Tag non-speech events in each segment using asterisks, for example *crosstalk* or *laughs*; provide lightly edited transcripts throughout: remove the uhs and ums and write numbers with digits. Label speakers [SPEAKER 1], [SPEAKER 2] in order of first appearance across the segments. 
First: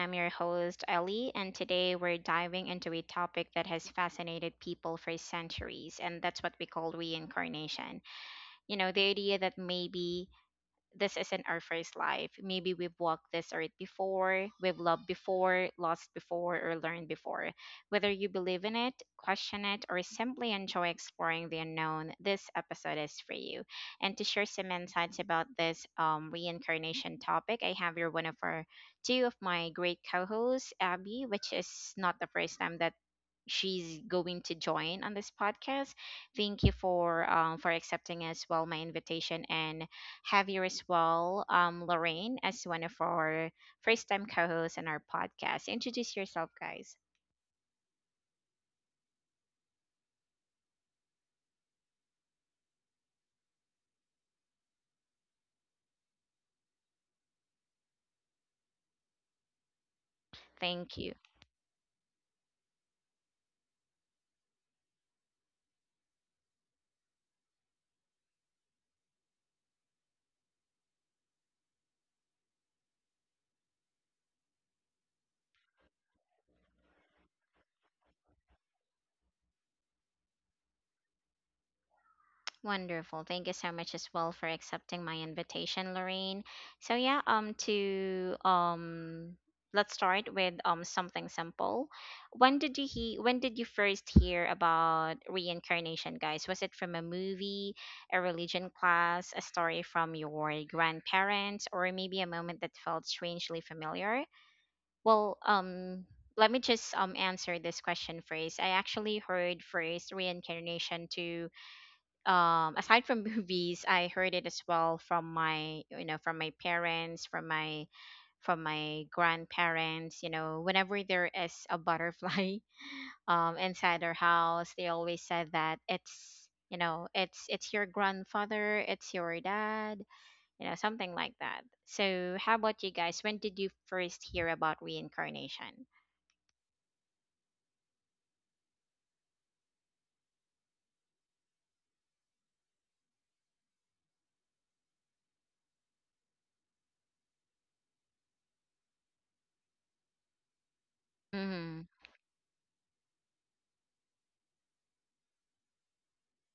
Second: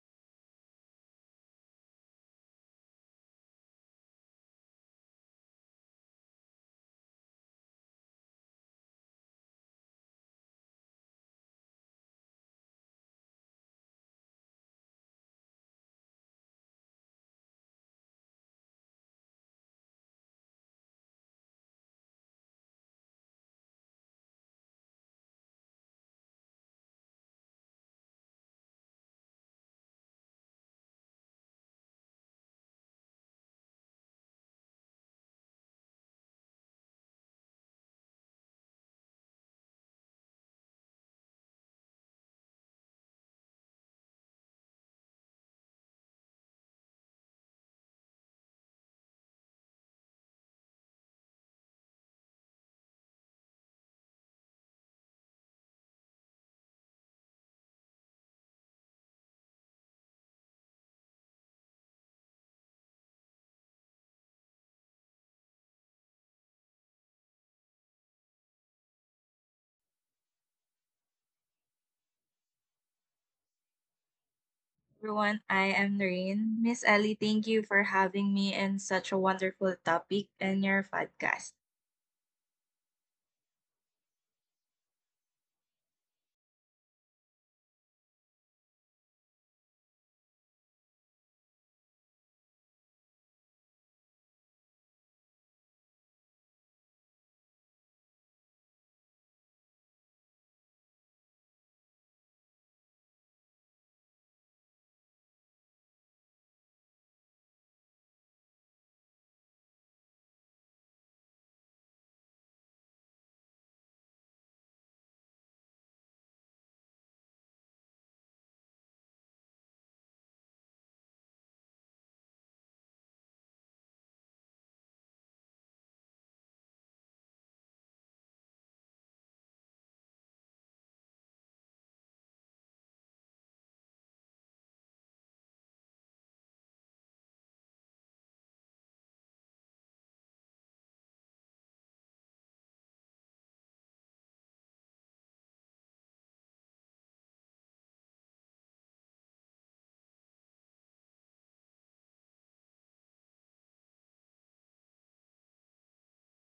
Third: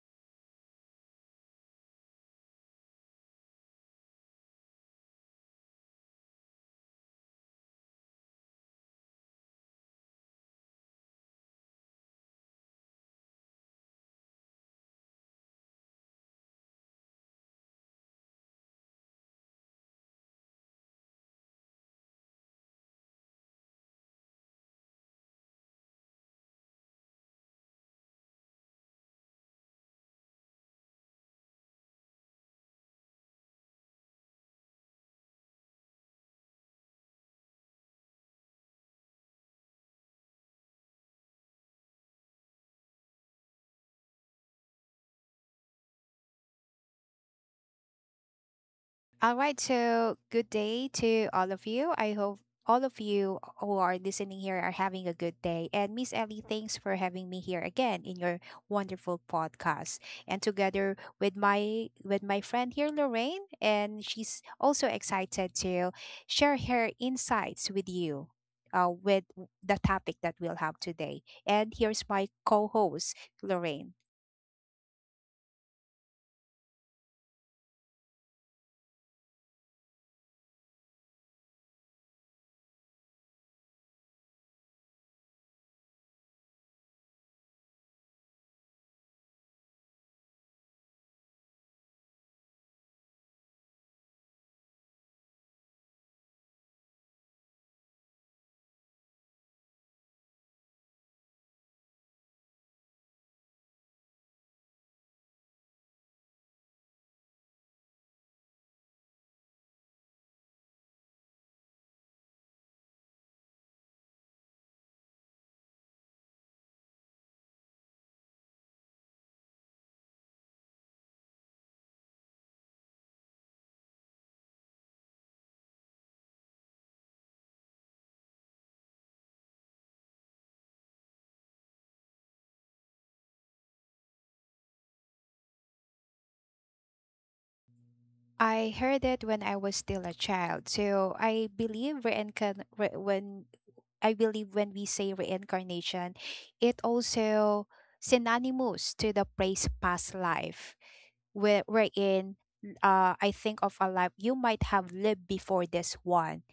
[SPEAKER 1] I'm your host, Ellie. And today we're diving into a topic that has fascinated people for centuries. And that's what we call reincarnation. You know, the idea that maybe this isn't our first life. Maybe we've walked this earth before, we've loved before, lost before, or learned before. Whether you believe in it, question it, or simply enjoy exploring the unknown, this episode is for you. And to share some insights about this reincarnation topic, I have here one of our two of my great co hosts, Abby, which is not the first time that she's going to join on this podcast. Thank you for accepting as well my invitation and have you as well, Lorraine, as one of our first time co-hosts on our podcast. Introduce yourself, guys.
[SPEAKER 2] All right, so good day to all of you. I hope all of you who are listening here are having a good day. And Miss Ellie, thanks for having me here again in your wonderful podcast. And
[SPEAKER 1] Thank
[SPEAKER 2] together
[SPEAKER 1] you.
[SPEAKER 2] with my friend here, Lorraine, and she's also excited to share her insights with you. With the topic that we'll have today. And here's my co host, Lorraine.
[SPEAKER 3] Everyone. I am Noreen. Miss Ellie, thank you for having me in such a wonderful topic in your podcast.
[SPEAKER 1] Wonderful. Thank you so much as well for accepting my invitation, Lorraine. So yeah, to let's start with something simple. When did you first hear about reincarnation, guys? Was it from a movie, a religion class, a story from your grandparents, or maybe a moment that felt strangely familiar? Well, um let me just answer this question first. I actually heard first reincarnation to aside from *laughs* movies. I heard it as well from my from my parents, from my grandparents. You know, whenever there is a butterfly *laughs* inside their house, they always said that it's, you know, it's your grandfather, it's your dad, you know, something like that. So how about you guys? When did you first hear about reincarnation?
[SPEAKER 2] I heard it when I was still a child. So I believe reincarn re- when I believe when we say reincarnation, it also synonymous to the phrase past life, where
[SPEAKER 1] Mm,
[SPEAKER 2] wherein uh, I think of a life you might have lived before this one,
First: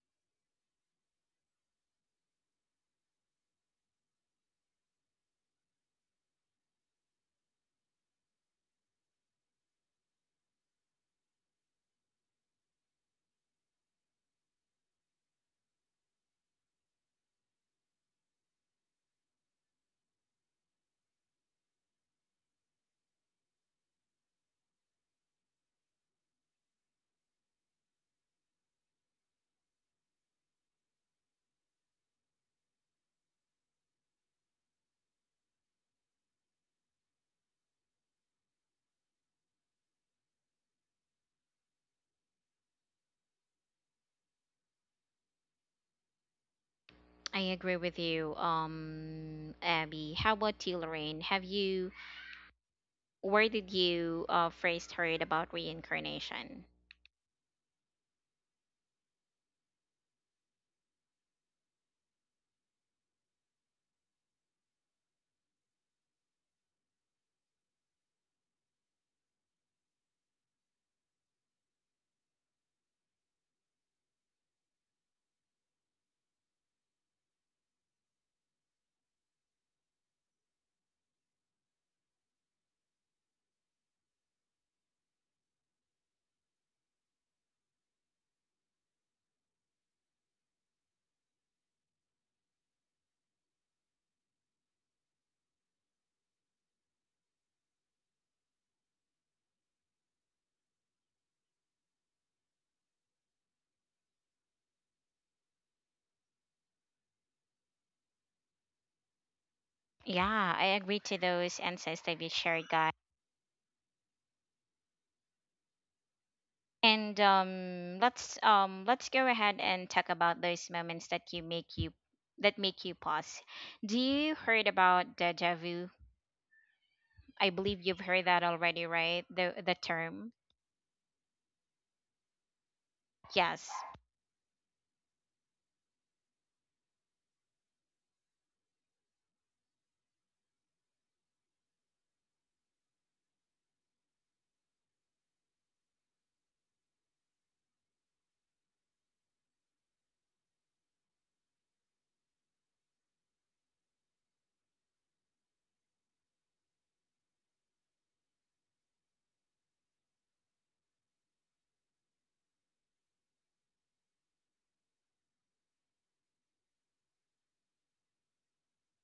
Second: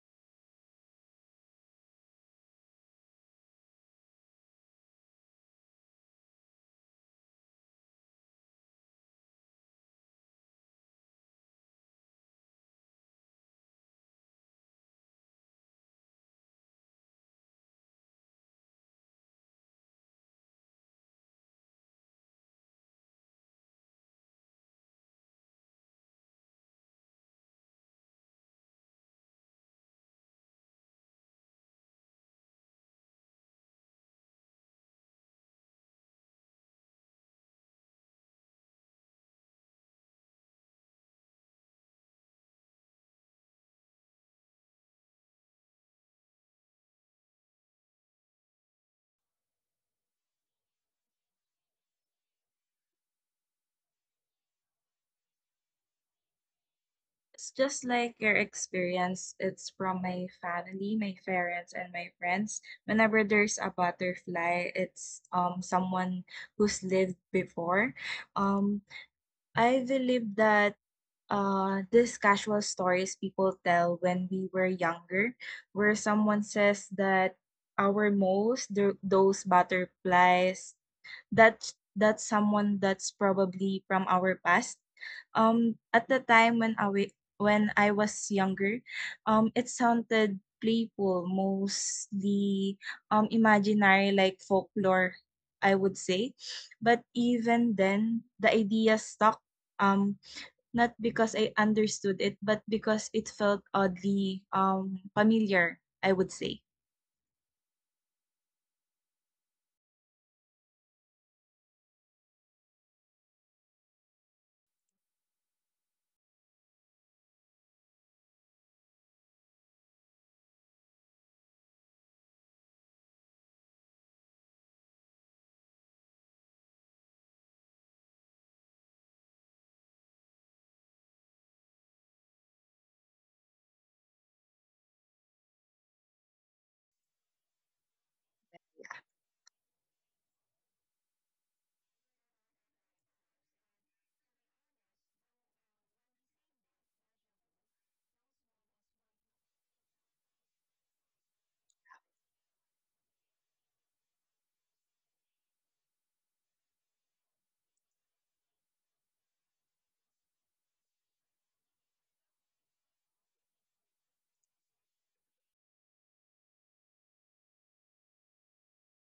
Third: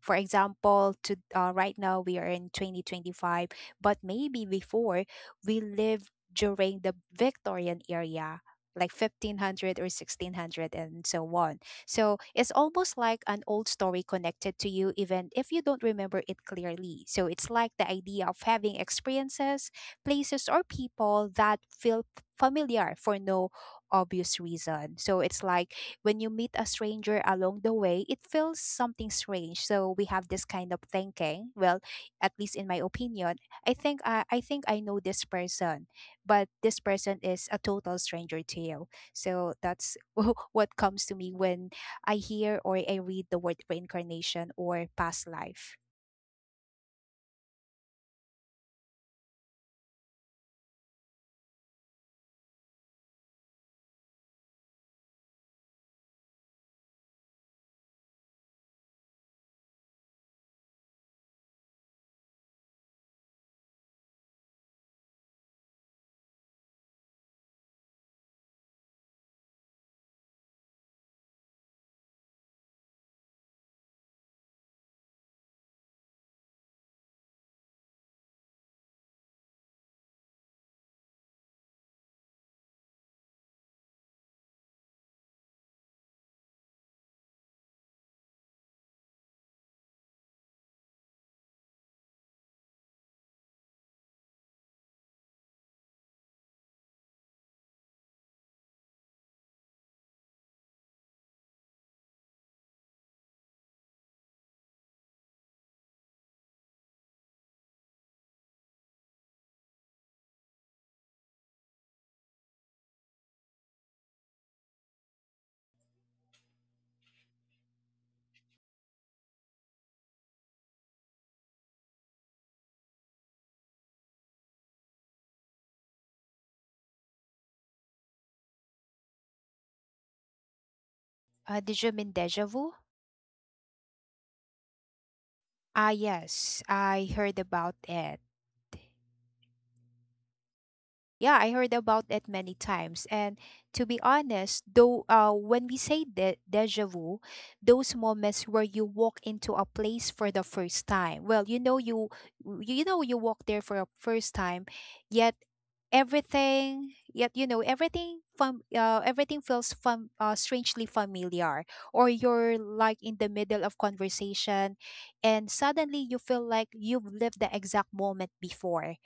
[SPEAKER 2] for example. To Right now we are in 2025, but maybe before we lived during the Victorian era, like 1500 or 1600 and so on. So it's almost like an old story connected to you even if you don't remember it clearly. So it's like the idea of having experiences, places or people that feel familiar for no obvious reason. So it's like when you meet a stranger along the way, it feels something strange. So we have this kind of thinking. Well, at least in my opinion, I think I think I know this person, but this person is a total stranger to you. So that's *laughs* what comes to me when I hear or I read the word reincarnation or past life.
[SPEAKER 1] I agree with you, Abby. How about you, Lorraine? Have you Where did you first heard about reincarnation?
[SPEAKER 3] It's just like your experience. It's from my family, my parents, and my friends. Whenever there's a butterfly, it's someone who's lived before. Um, I believe that these casual stories people tell when we were younger, where someone says that our moles, those butterflies that's someone that's probably from our past. At the time when when I was younger, it sounded playful, mostly imaginary, like folklore, I would say. But even then, the idea stuck. Um, not because I understood it, but because it felt oddly familiar, I would say.
[SPEAKER 1] Yeah, I agree to those insights that you shared, guys. And let's go ahead and talk about those moments that you make you that make you pause. Do you heard about deja vu? I believe you've heard that already, right? The term.
[SPEAKER 2] Did you mean deja vu?
[SPEAKER 1] Yes.
[SPEAKER 2] Ah, yes, I heard about it. Yeah, I heard about that many times. And to be honest, though, when we say deja vu, those moments where you walk into a place for the first time. Well, you know you walk there for a first time, yet everything yet you know everything from everything feels strangely familiar, or you're like in the middle of conversation and suddenly you feel like you've lived the exact moment before.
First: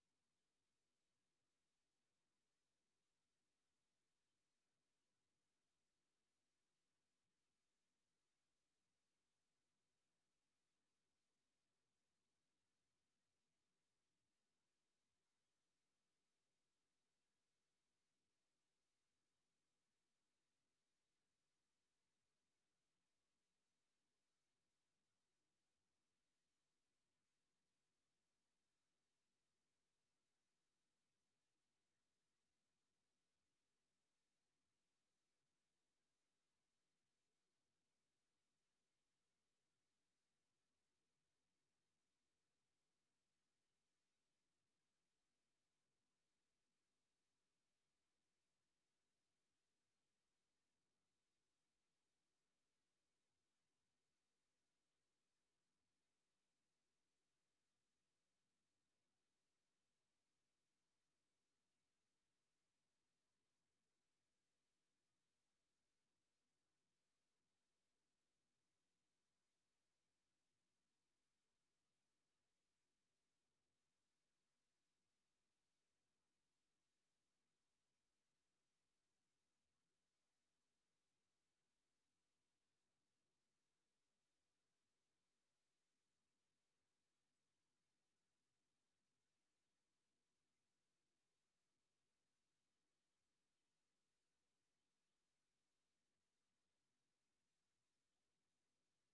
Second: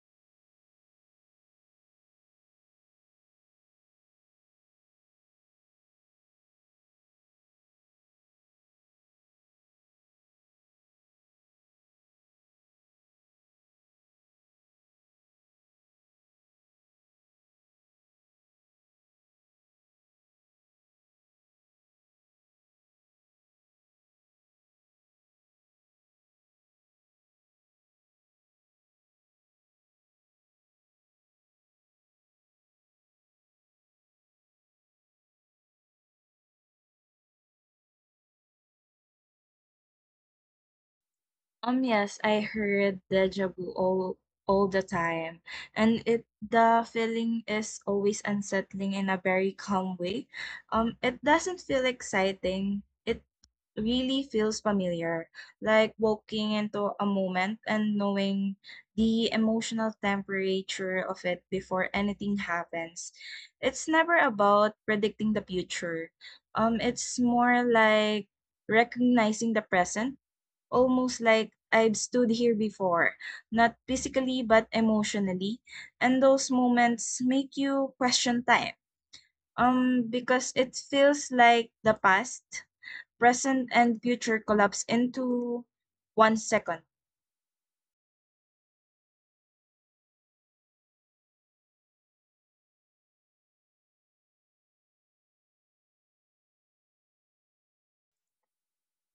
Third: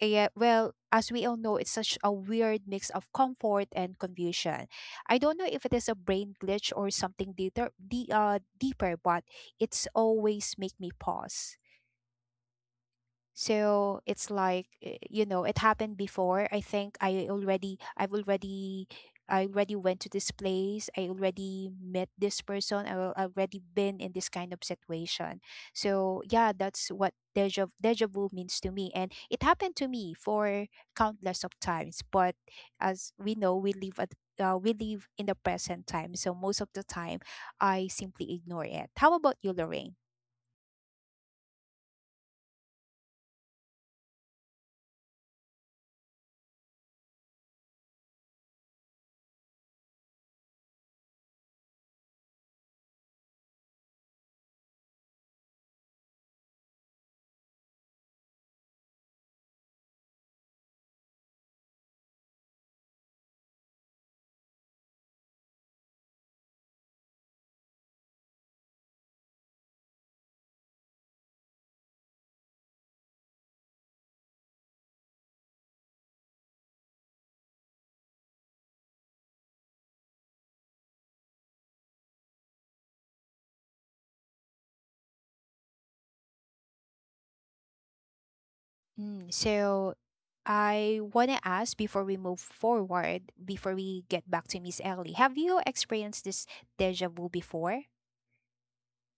[SPEAKER 2] Yeah, well, as we all know, it's such a weird mix of comfort and confusion. I don't know if it is a brain glitch or something deeper, deeper, but it's always make me pause. So it's like you know it happened before. I think I've already, I already went to this place, I already met this person, I already been in this kind of situation. So yeah, that's what deja vu means to me, and it happened to me for countless of times. But as we know, we live in the present time, so most of the time I simply ignore it. How about you, Lorraine?
[SPEAKER 3] Yes, I heard deja vu all the time, and it the feeling is always unsettling in a very calm way. It doesn't feel exciting. It really feels familiar, like walking into a moment and knowing the emotional temperature of it before anything happens. It's never about predicting the future. It's more like recognizing the present, almost like I've stood here before, not physically but emotionally. And those moments make you question time. Because it feels like the past, present, and future collapse into one second.
[SPEAKER 2] Mm, so I want to ask, before we move forward, before we get back to Miss Ellie, have you experienced this deja vu before?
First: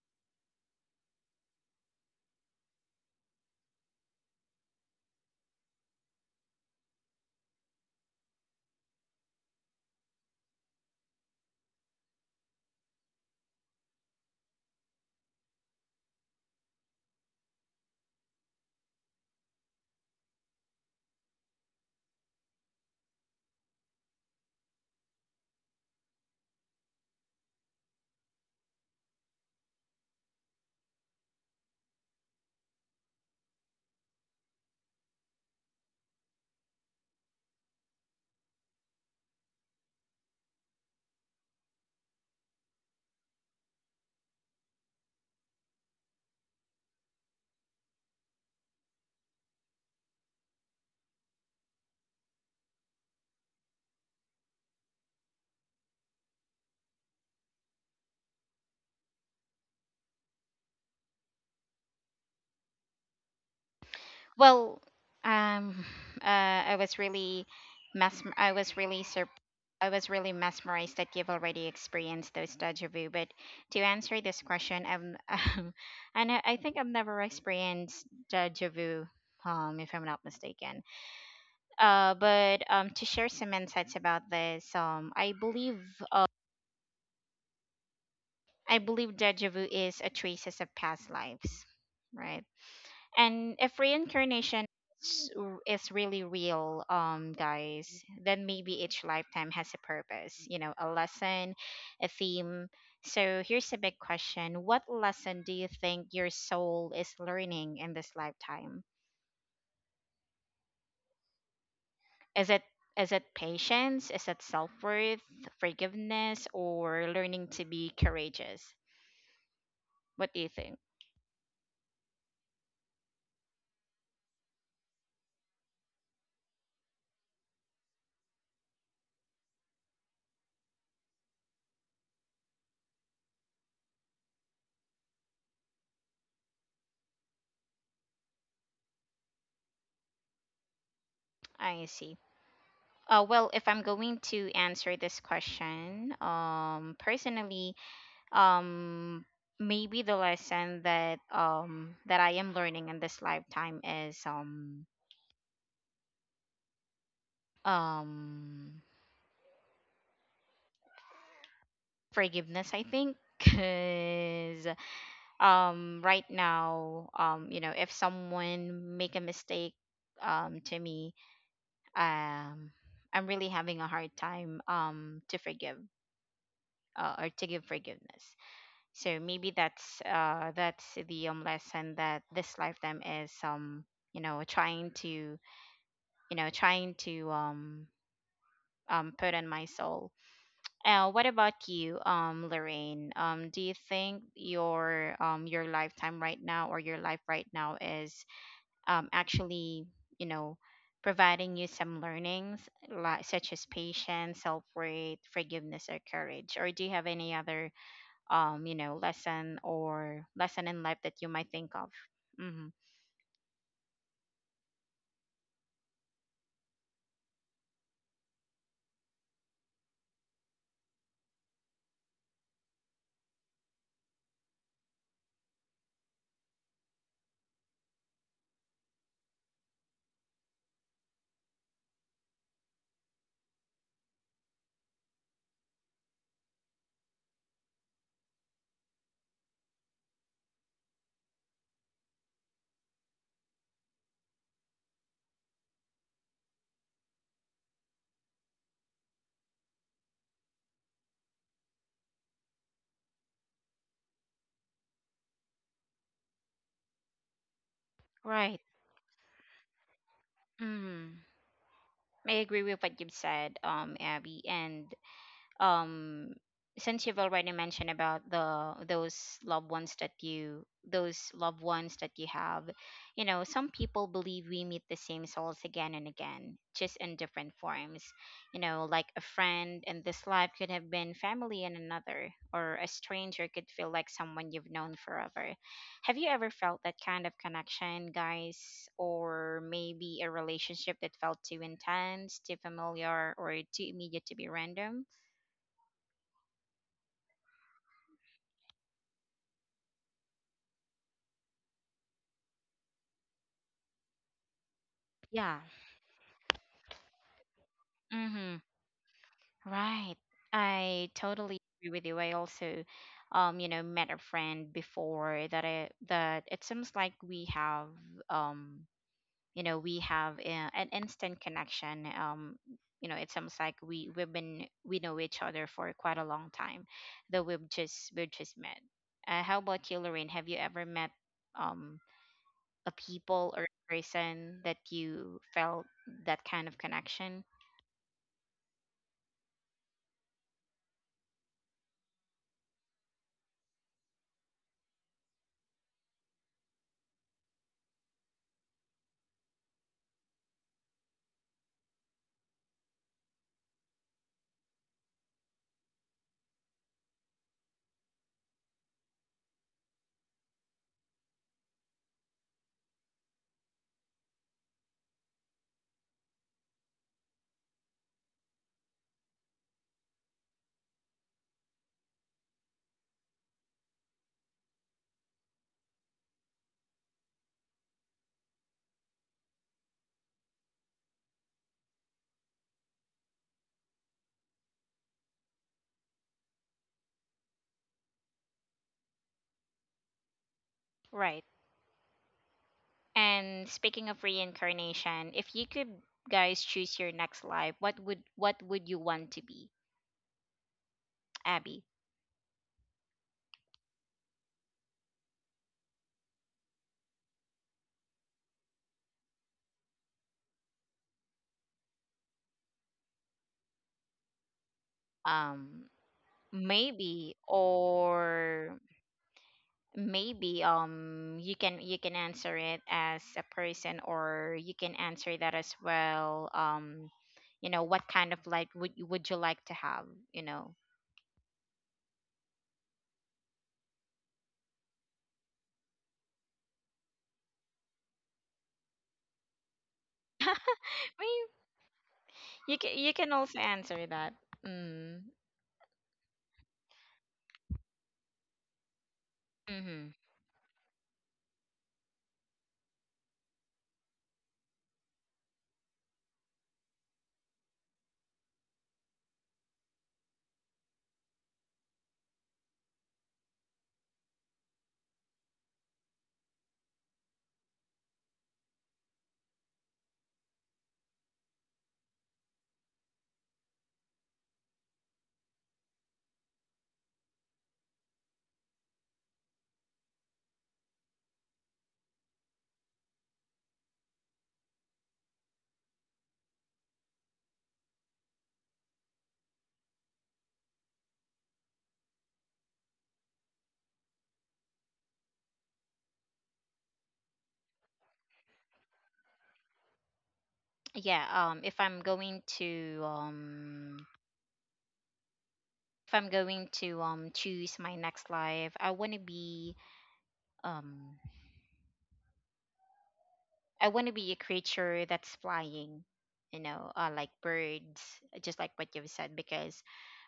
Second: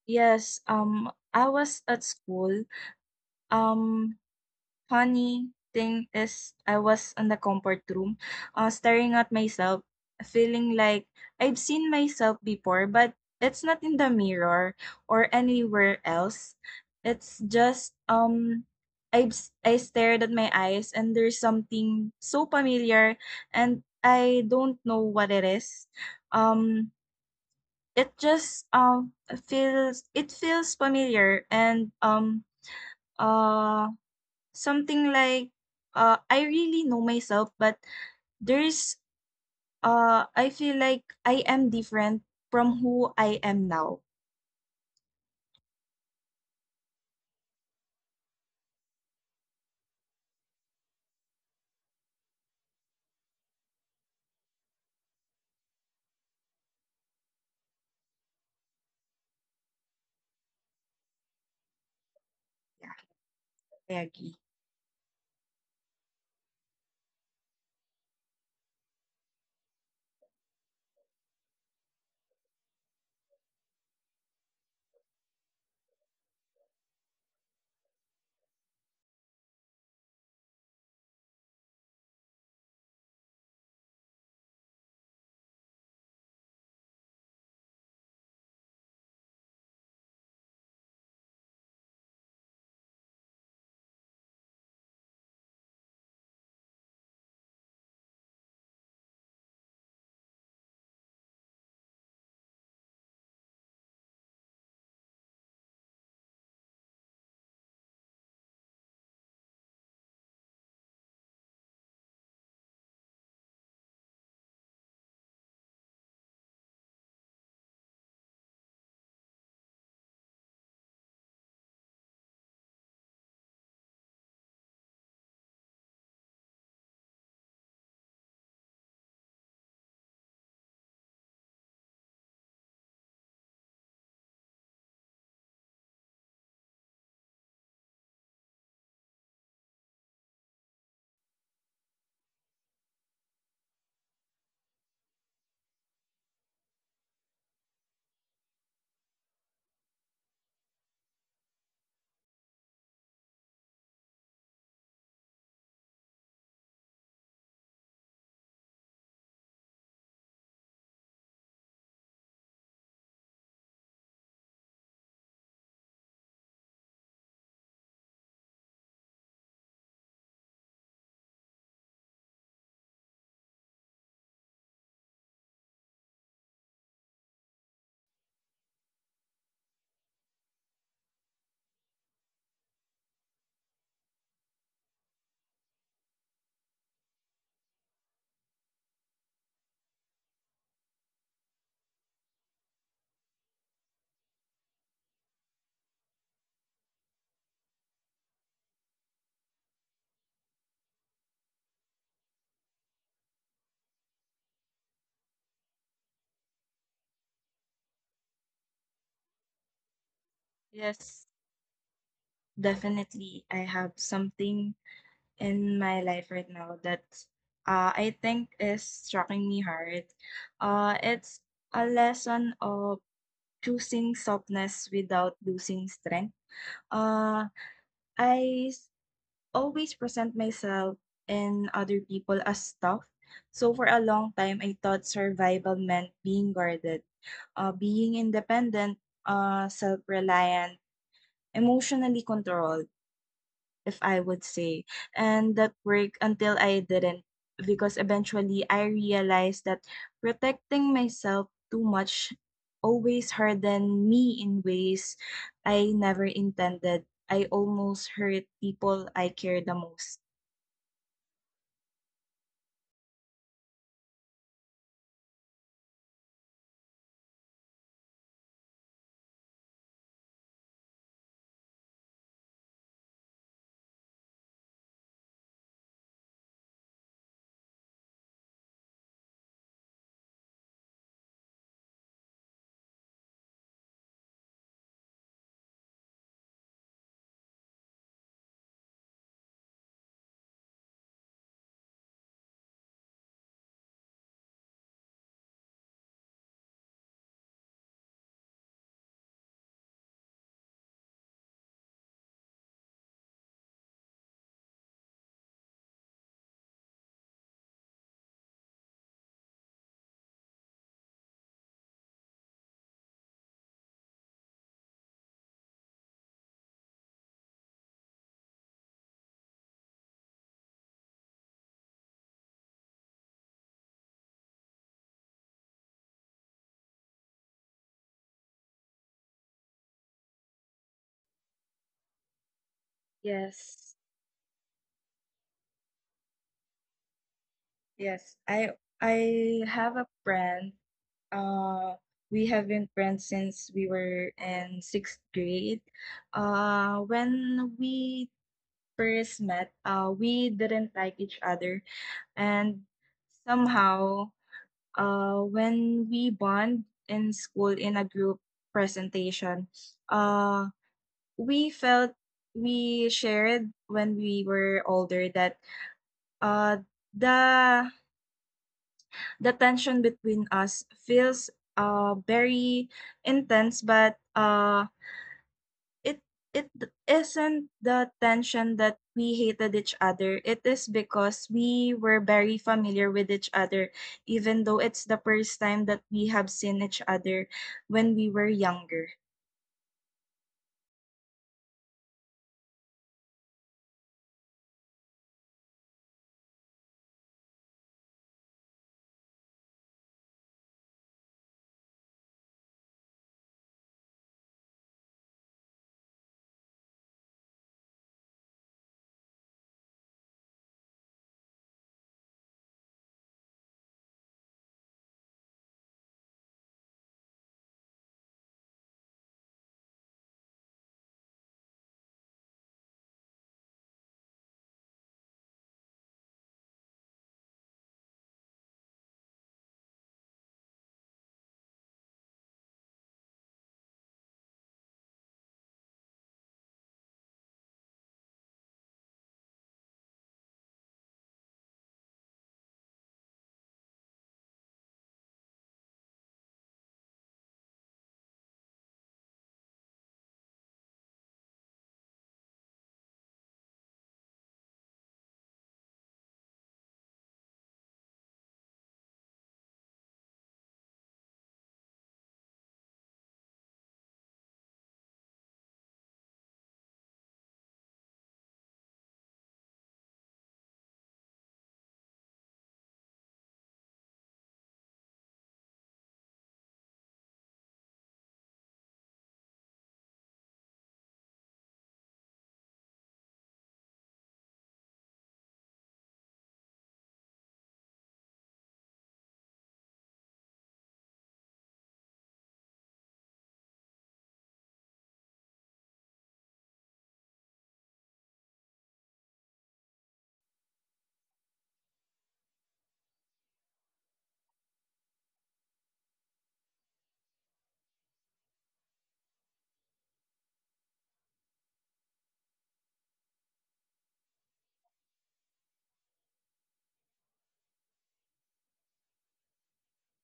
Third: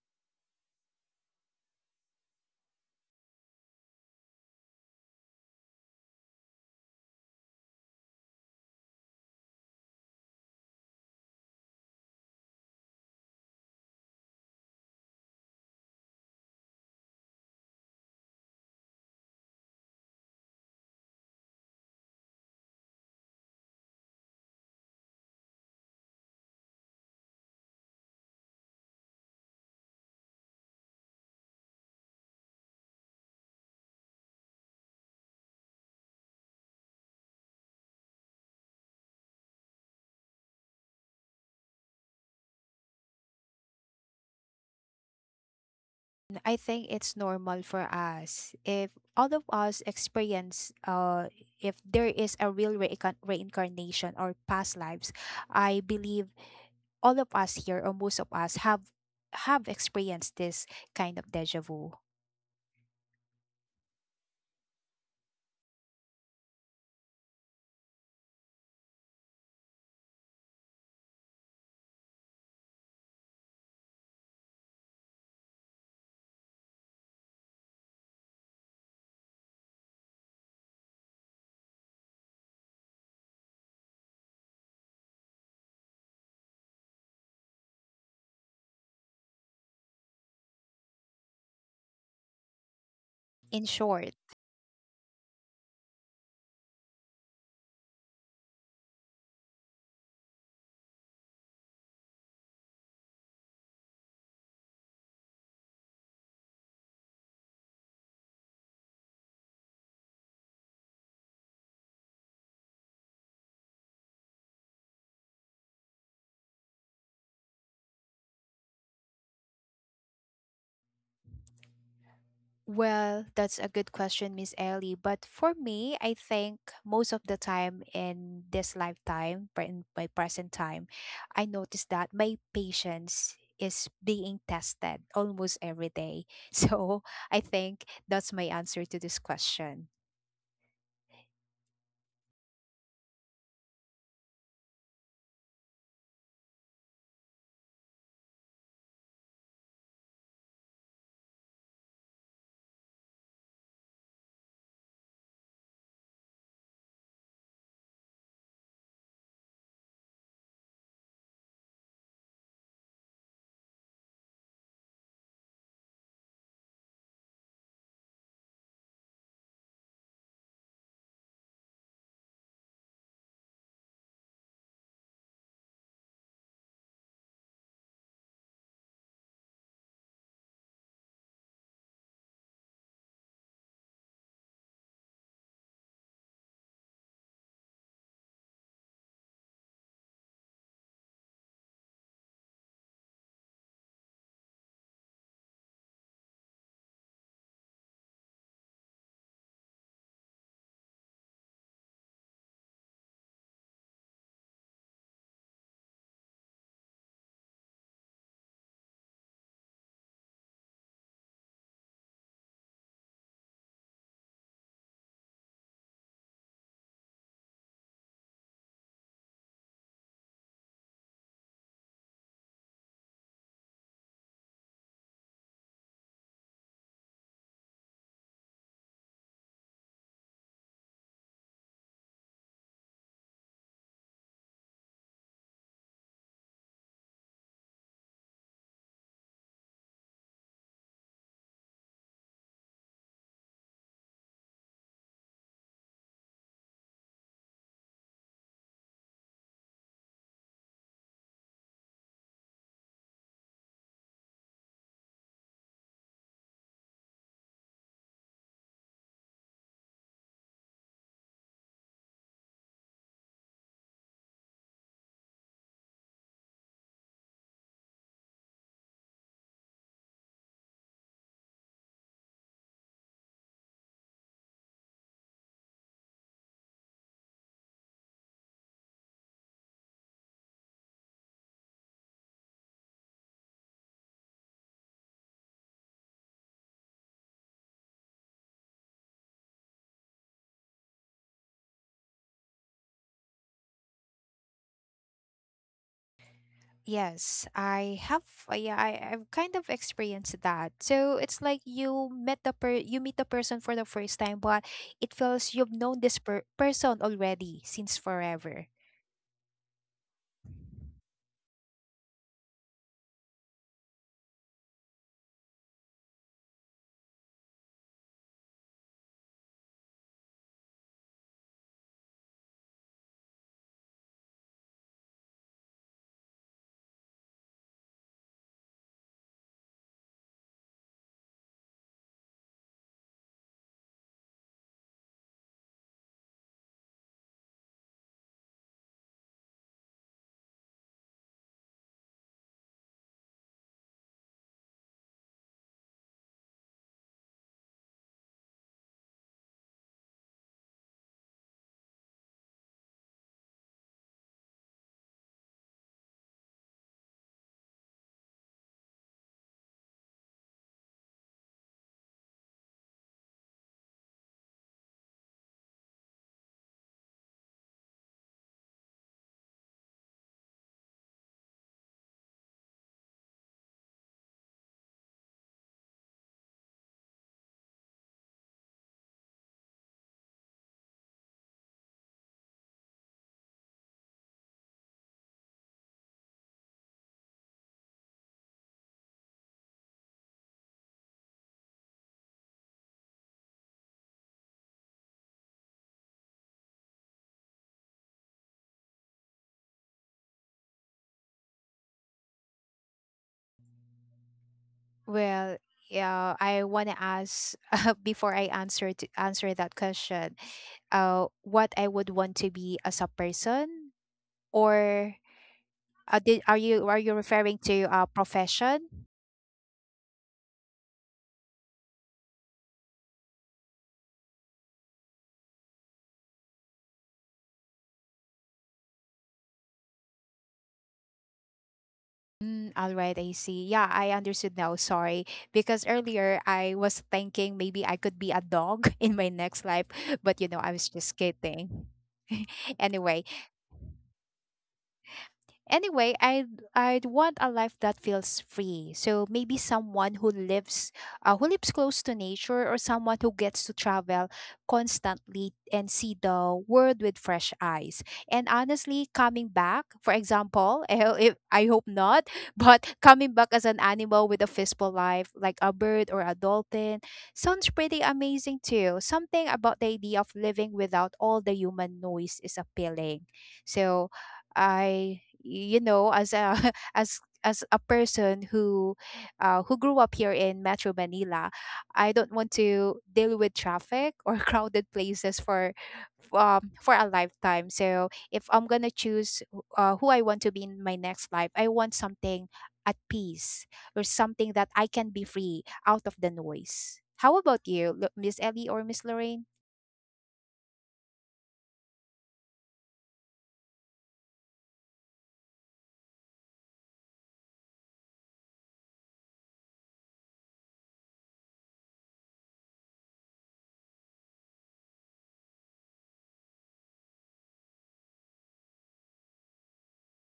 [SPEAKER 3] Yes, I was at school. Um, funny thing is I was in the comfort room, staring at myself, feeling like I've seen myself before, but it's not in the mirror or anywhere else. It's just um I I stared at my eyes and there's something so familiar and I don't know what it is. Um it just feels, it feels familiar and uh, something like I really know myself, but there's I feel like I am different from who I am now.
[SPEAKER 2] I think it's normal for us. If all of us experience, if there is a real reincarnation or past lives, I believe all of us here or most of us have experienced this kind of deja vu.
[SPEAKER 3] Yeah, I agree.
[SPEAKER 1] Well, um, *sighs* I was really mess. I was really surprised I was really mesmerized that you've already experienced those deja vu. But to answer this question, I'm, *laughs* and I think I've never experienced deja vu, if I'm not mistaken. But to share some insights about this, uh, I believe deja vu is a traces of past lives, right? And
[SPEAKER 2] In
[SPEAKER 1] if
[SPEAKER 2] short.
[SPEAKER 1] reincarnation is really real, guys, then maybe each lifetime has a purpose, you know, a lesson, a theme. So here's a big question. What lesson do you think your soul is learning in this lifetime? Is it is it patience? Is it self-worth, forgiveness, or learning to be courageous? What do you think?
[SPEAKER 2] Well, that's a good question, Miss Ellie. But for me, I think most of the time in this lifetime, in my present time, I notice that my patience is being tested almost every day. *laughs* So I think that's my answer to this question.
[SPEAKER 1] I see. Well, if I'm going to answer this question, personally, um maybe the lesson that I am learning in this lifetime is um forgiveness, I think. *laughs* Cuz right now, you know, if someone make a mistake to me, um I'm really having a hard time to forgive or to give forgiveness. So maybe that's the lesson that this lifetime is you know, trying to, you know, trying to put in my soul. What about you, Lorraine? Do you think your lifetime right now or your life right now is actually, you know, providing you some learnings like such as patience, self worth, forgiveness or courage? Or do you have any other you know, lesson in life that you
[SPEAKER 3] Yes.
[SPEAKER 1] might think of? Mm-hmm.
[SPEAKER 3] Definitely I have something in my life right now that I think is striking me hard. It's a lesson of choosing softness without losing strength. Uh, I s- always present myself and other people as tough. So for a long time, I thought survival meant being guarded, being independent, self-reliant, emotionally controlled, if I would say. And that worked until I didn't, because eventually I realized that protecting myself too much always hardened me in ways I never intended. I almost hurt
[SPEAKER 1] Right.
[SPEAKER 3] people I care the most.
[SPEAKER 1] Mm, I agree with what you've said, Abby. And um since you've already mentioned about the those loved ones that you those loved ones that you have you know, some people believe we meet the same souls again and again, just in different forms. You know, like a friend in this life could have been family in another, or a stranger could feel like someone you've known forever. Have you ever felt that kind of connection, guys? Or maybe a relationship that felt too intense, too familiar, or too immediate to be random?
[SPEAKER 2] Yes, I have. Yeah, I've kind of experienced that. So it's like you meet the person for the first time, but it
[SPEAKER 1] Yeah.
[SPEAKER 2] feels you've known this per person already since
[SPEAKER 1] Mm-hmm.
[SPEAKER 2] forever.
[SPEAKER 1] Right. I totally agree with you. I also, you know, met a friend before that I that it seems like we have um, you know, we have an instant connection. You know, it seems like we we've been we know each other for quite a long time, though we've just met. How about you, Lorraine? Have you ever met um a people or a
[SPEAKER 3] Yes.
[SPEAKER 1] person that you felt that kind of connection?
[SPEAKER 3] Yes, I have a friend. Uh, we have been friends since we were in sixth grade. When we first met, we didn't like each other. And somehow, when we bond in school in a group presentation, uh, we felt, we shared when we were older that uh, the the tension between us feels very intense, but it it isn't the tension that we hated each other. It is because we were very familiar with each other, even though it's the first time that we have seen each other when we were younger.
[SPEAKER 1] Right. And speaking of reincarnation, if you could, guys, choose your next life, what would you want to be, Abby?
[SPEAKER 2] Well, yeah, I wanna ask *laughs* before I answer to answer that question. What I would want to be as a person, or
[SPEAKER 1] Um,
[SPEAKER 2] are you
[SPEAKER 1] Maybe,
[SPEAKER 2] referring to a
[SPEAKER 1] or
[SPEAKER 2] profession?
[SPEAKER 1] maybe you can answer it as a person or you can answer that as well. You know, what kind of life would you like to have, you know?
[SPEAKER 2] Mm, all right, I see. Yeah, I understood now. Sorry. Because earlier I was thinking maybe I could be a dog *laughs* in my next life,
[SPEAKER 1] *laughs*
[SPEAKER 2] but you
[SPEAKER 1] I
[SPEAKER 2] know, I was just
[SPEAKER 1] mean,
[SPEAKER 2] kidding. *laughs*
[SPEAKER 1] you
[SPEAKER 2] anyway,
[SPEAKER 1] can also answer that. Mm.
[SPEAKER 2] anyway, I'd want a life that feels free. So maybe
[SPEAKER 1] Mm-hmm.
[SPEAKER 2] someone who lives, who lives close to nature, or someone who gets to travel constantly and see the world with fresh eyes. And honestly, coming back, for example, *laughs* I, ho- if, I hope not, *laughs* but coming back as an animal with a physical life like a bird or a dolphin sounds pretty amazing too. Something about the idea of living without all the human noise is appealing. So I, you know, as a *laughs* as a person who, who grew up here in Metro Manila, I don't want to deal with traffic or *laughs* crowded places for a lifetime. So if I'm gonna choose, who I want to be in my next life, I want something at peace, or something that I can be free out of the noise. How about you, Miss Ellie or Miss Lorraine?
[SPEAKER 1] Yeah, if I'm going to if I'm going to choose my next life, I want to be um I want to be a creature that's flying, you know, like birds. Just like what you've said, because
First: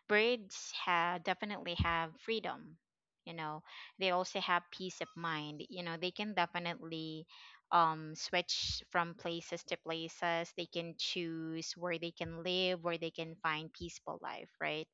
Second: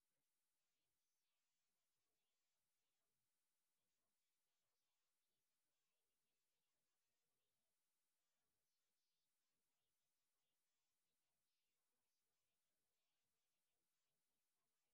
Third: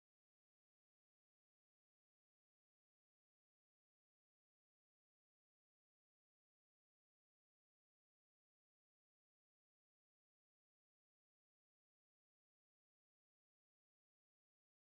[SPEAKER 1] birds have definitely have freedom, you know. They also have peace of mind. You know, they can definitely switch from places to places. They can choose where they can live, where they can find peaceful life, right?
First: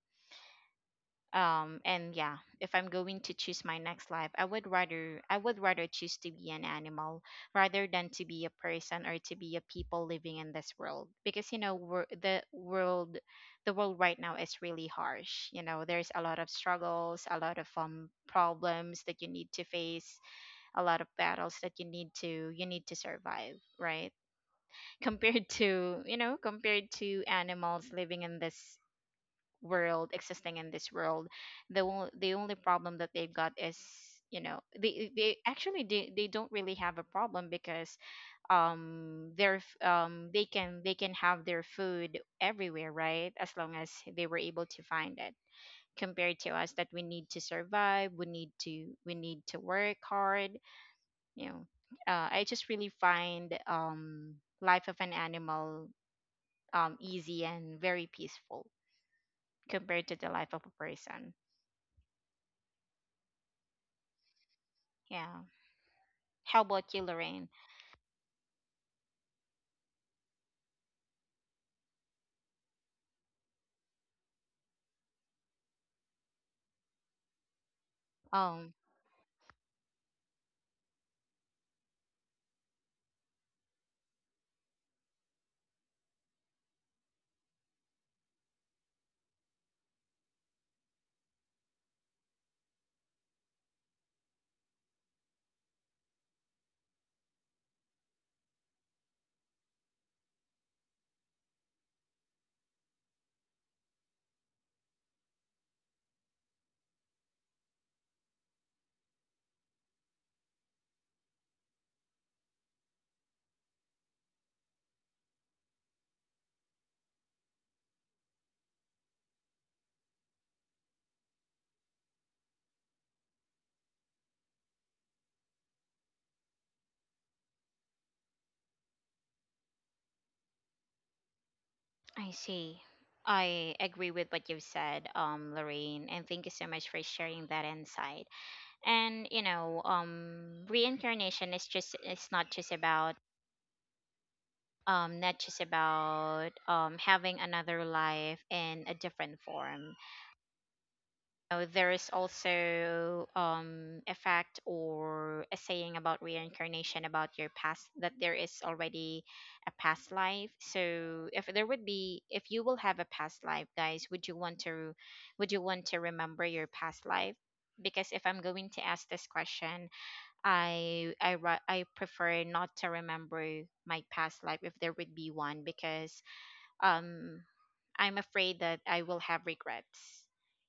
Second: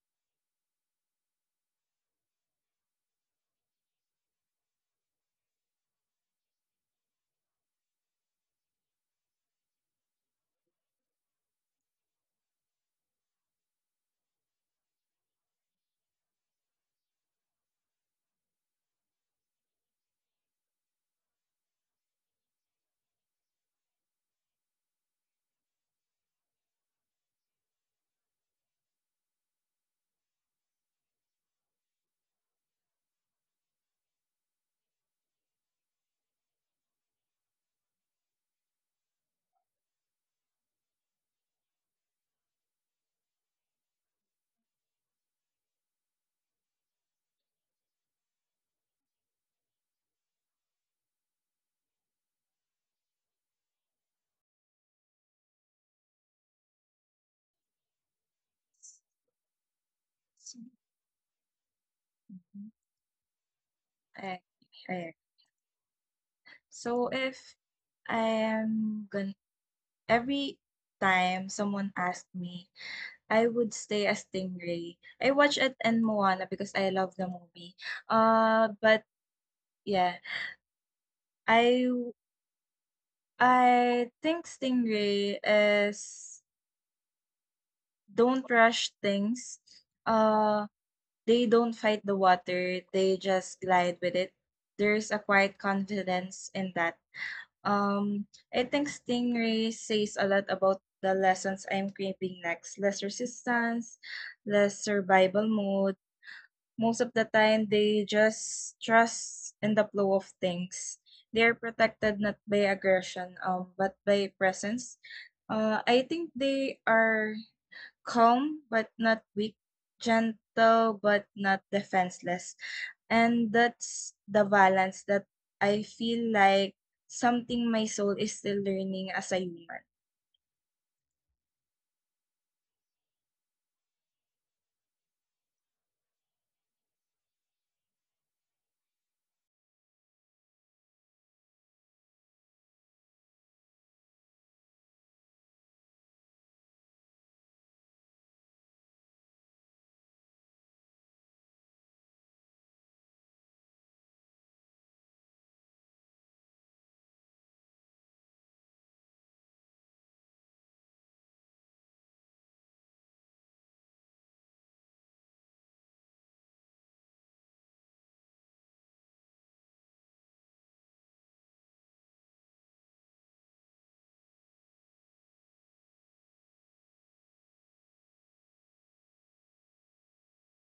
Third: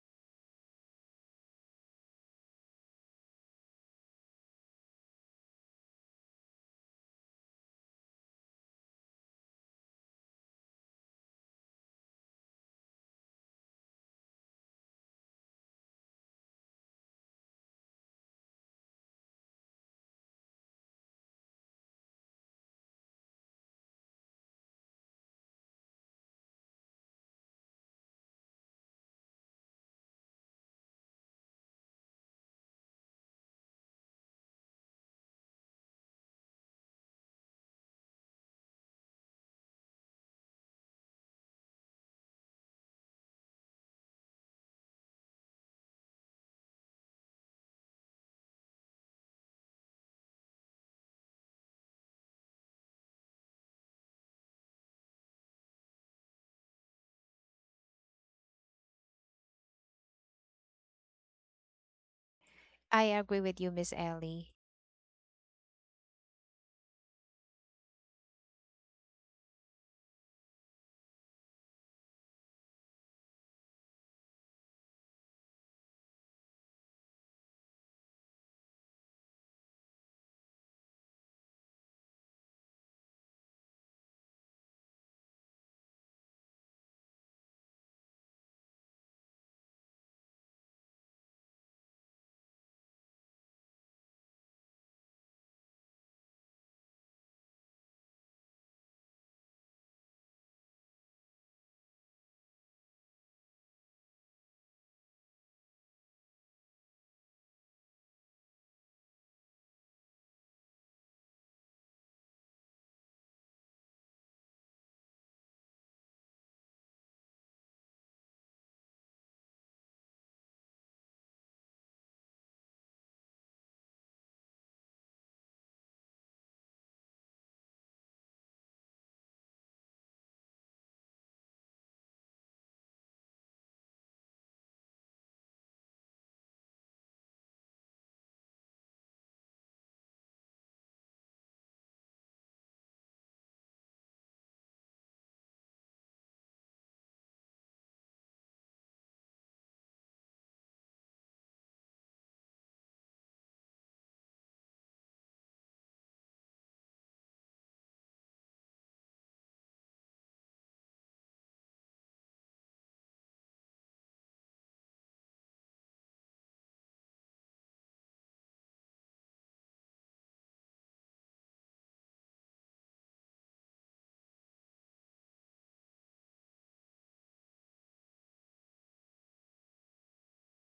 [SPEAKER 1] and yeah, if I'm going to choose my next life, I would rather choose to be an animal rather than to be a person or to be a people living in this world. Because, you know, the world right now is really harsh. You know, there's a lot of struggles, a lot of problems that you need to face, a lot of battles that you need to survive, right? *laughs* Compared to, you know, compared to animals living in this world, existing in this world, the only problem that they've got is, you know, they actually they don't really have a problem. Because their they can have their food everywhere, right? As long as they were able to find it. Compared to us that we need to survive, we need to work hard. You know, I just really find life of an animal easy and very peaceful, compared to the life of a person.
[SPEAKER 3] Mhm.
[SPEAKER 2] I agree with you, Miss
[SPEAKER 3] Correct,
[SPEAKER 2] Ellie.
[SPEAKER 3] correct.
[SPEAKER 1] Yeah. How about you,
[SPEAKER 3] So if
[SPEAKER 1] Lorraine?
[SPEAKER 3] I'm gonna every time someone asked me, I would stay as Stingray. I watch it in Moana because I love the movie. Uh,
[SPEAKER 1] Um,
[SPEAKER 3] but yeah, I I think Stingray is, don't rush things. Uh, they don't fight the water. They just glide with it. There's a quiet confidence in that. Um, I think Stingray says a lot about the lessons I'm craving next. Less resistance, less survival mode, most of the time they just trust in the flow of things. They are protected not by aggression, but by presence. I think they are calm but not weak, gentle but not defenseless. And that's the balance that I feel like something my soul is still learning as a human.
[SPEAKER 1] I see. I agree with what you've said, Lorraine, and thank you so much for sharing that insight. And you know, reincarnation is just it's not just about having another life in a different form. Know, there is also a fact or a saying about reincarnation about your past that there is already a past life. So if there would be, if you will have a past life, guys, would you want to remember your past life? Because if I'm going to ask this question, I prefer not to remember my past life if there would be one. Because um I'm afraid that I will have regrets.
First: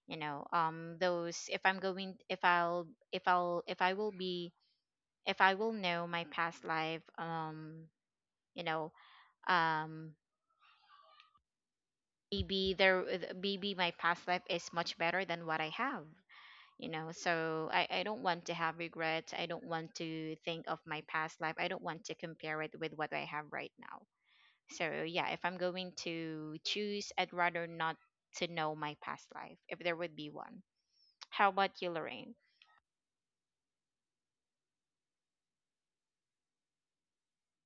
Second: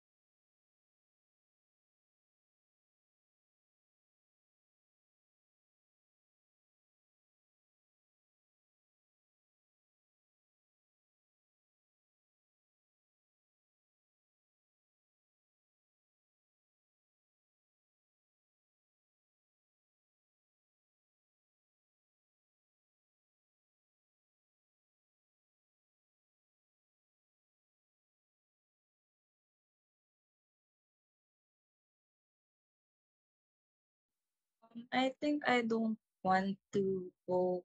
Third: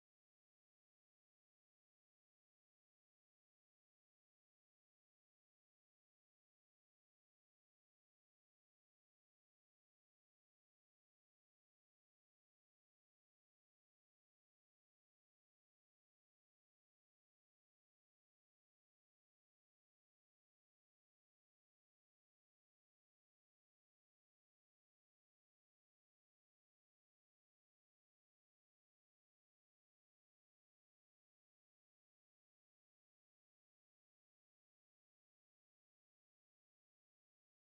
[SPEAKER 1] You know, those if I will be, if I will know my past life, you know, um maybe there, maybe my past life is much better than what I have. You know, so I don't want to have regrets. I don't want to think of my past life. I don't want to compare it with what I have right now. So yeah, if I'm going to choose, I'd rather not to know my past life if there would be one. How about you, Lorraine?
[SPEAKER 3] I think I don't want to go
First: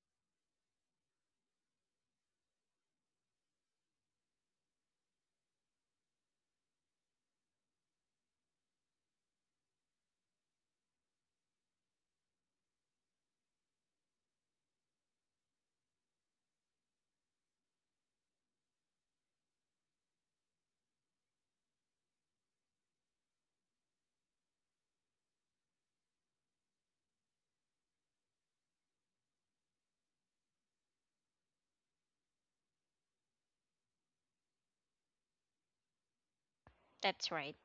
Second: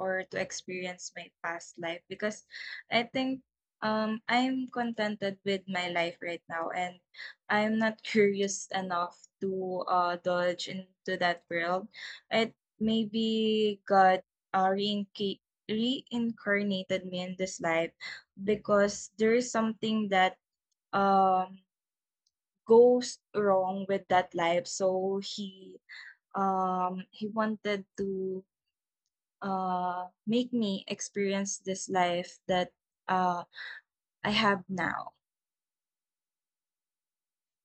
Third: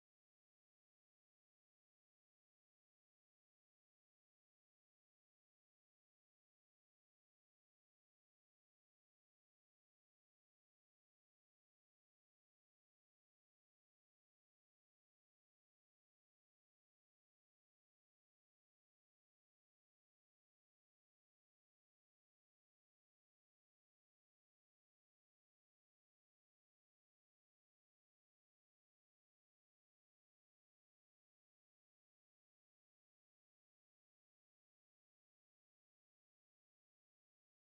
[SPEAKER 3] or to experience my past life because I think I'm contented with my life right now, and I'm not *laughs* curious enough to dodge into that world. It maybe God uh, reinca- reincarnated me in this life because there is something that um, goes wrong with that life. So he wanted to make me experience this life that uh, I have now.
[SPEAKER 1] That's right.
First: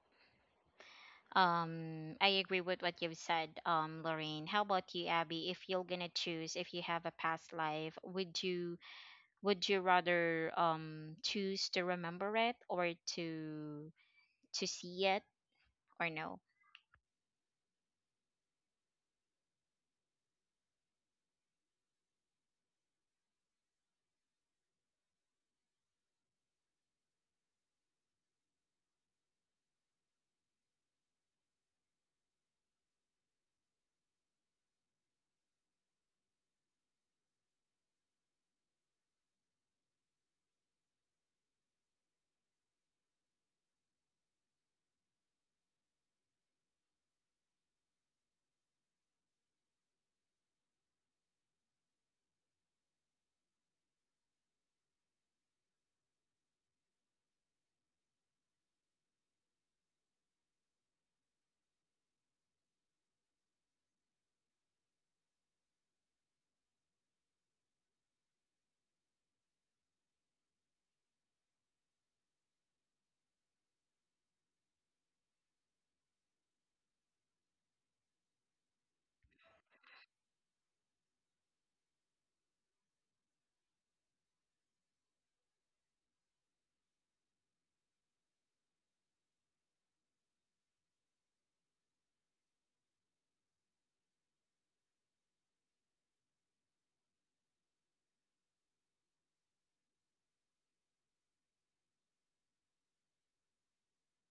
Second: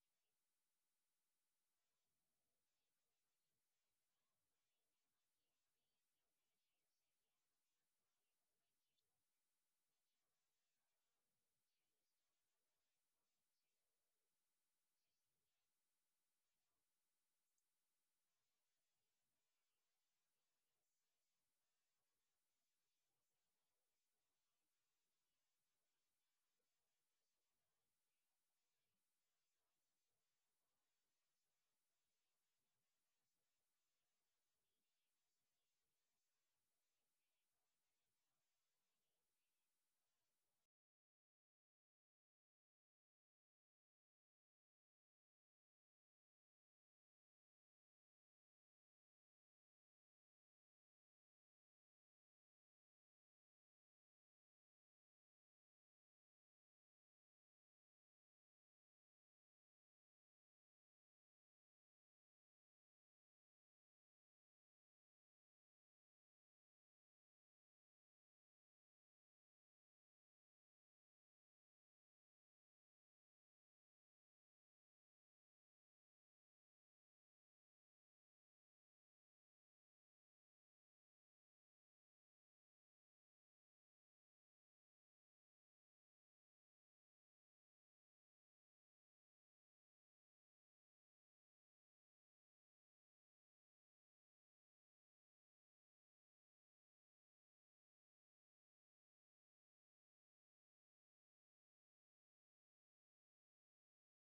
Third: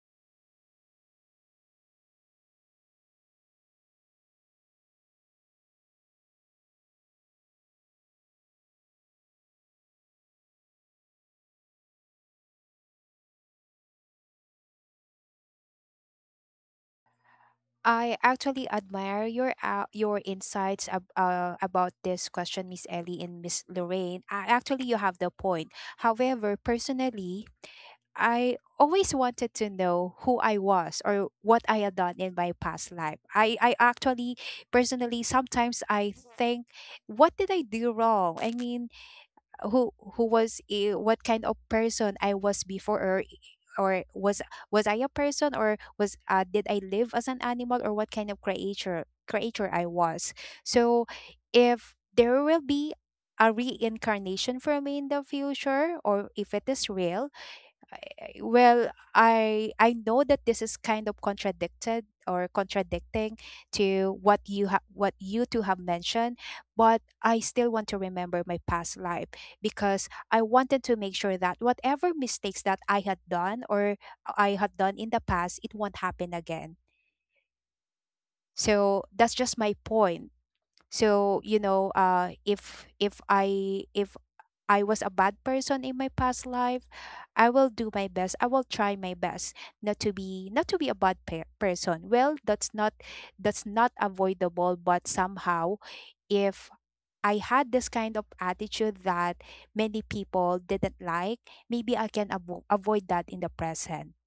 [SPEAKER 1] I agree with what you've said, Lorraine. How about you, Abby? If you're gonna choose, if you have a past life, would you rather choose to remember it, or to see it, or no?
[SPEAKER 2] I actually admire your insights about this question, Miss Ellie and Miss Lorraine. Actually, you have the point. However, personally, I always wanted to know who I was or what I had done in my past life. I actually, personally, sometimes I think, what did I do wrong? I mean, who what kind of person I was before, or or was was I a person, or was did I live as an animal, or what kind of creature I was. So if there will be a reincarnation for me in the future, or if it is real, well, I know that this is kind of contradicted or contradicting to what you have, what you two have mentioned, but I still want to remember my past life, because I wanted to make sure that whatever mistakes that I had done in the past, it won't happen again. So that's just my point. So, you know, if I was a bad person in my past life, I will do my best. I will try my best not to be a person. Well, that's not, that's not avoidable, but somehow if I had this kind of attitude that many people didn't like, maybe I can avoid that in the present.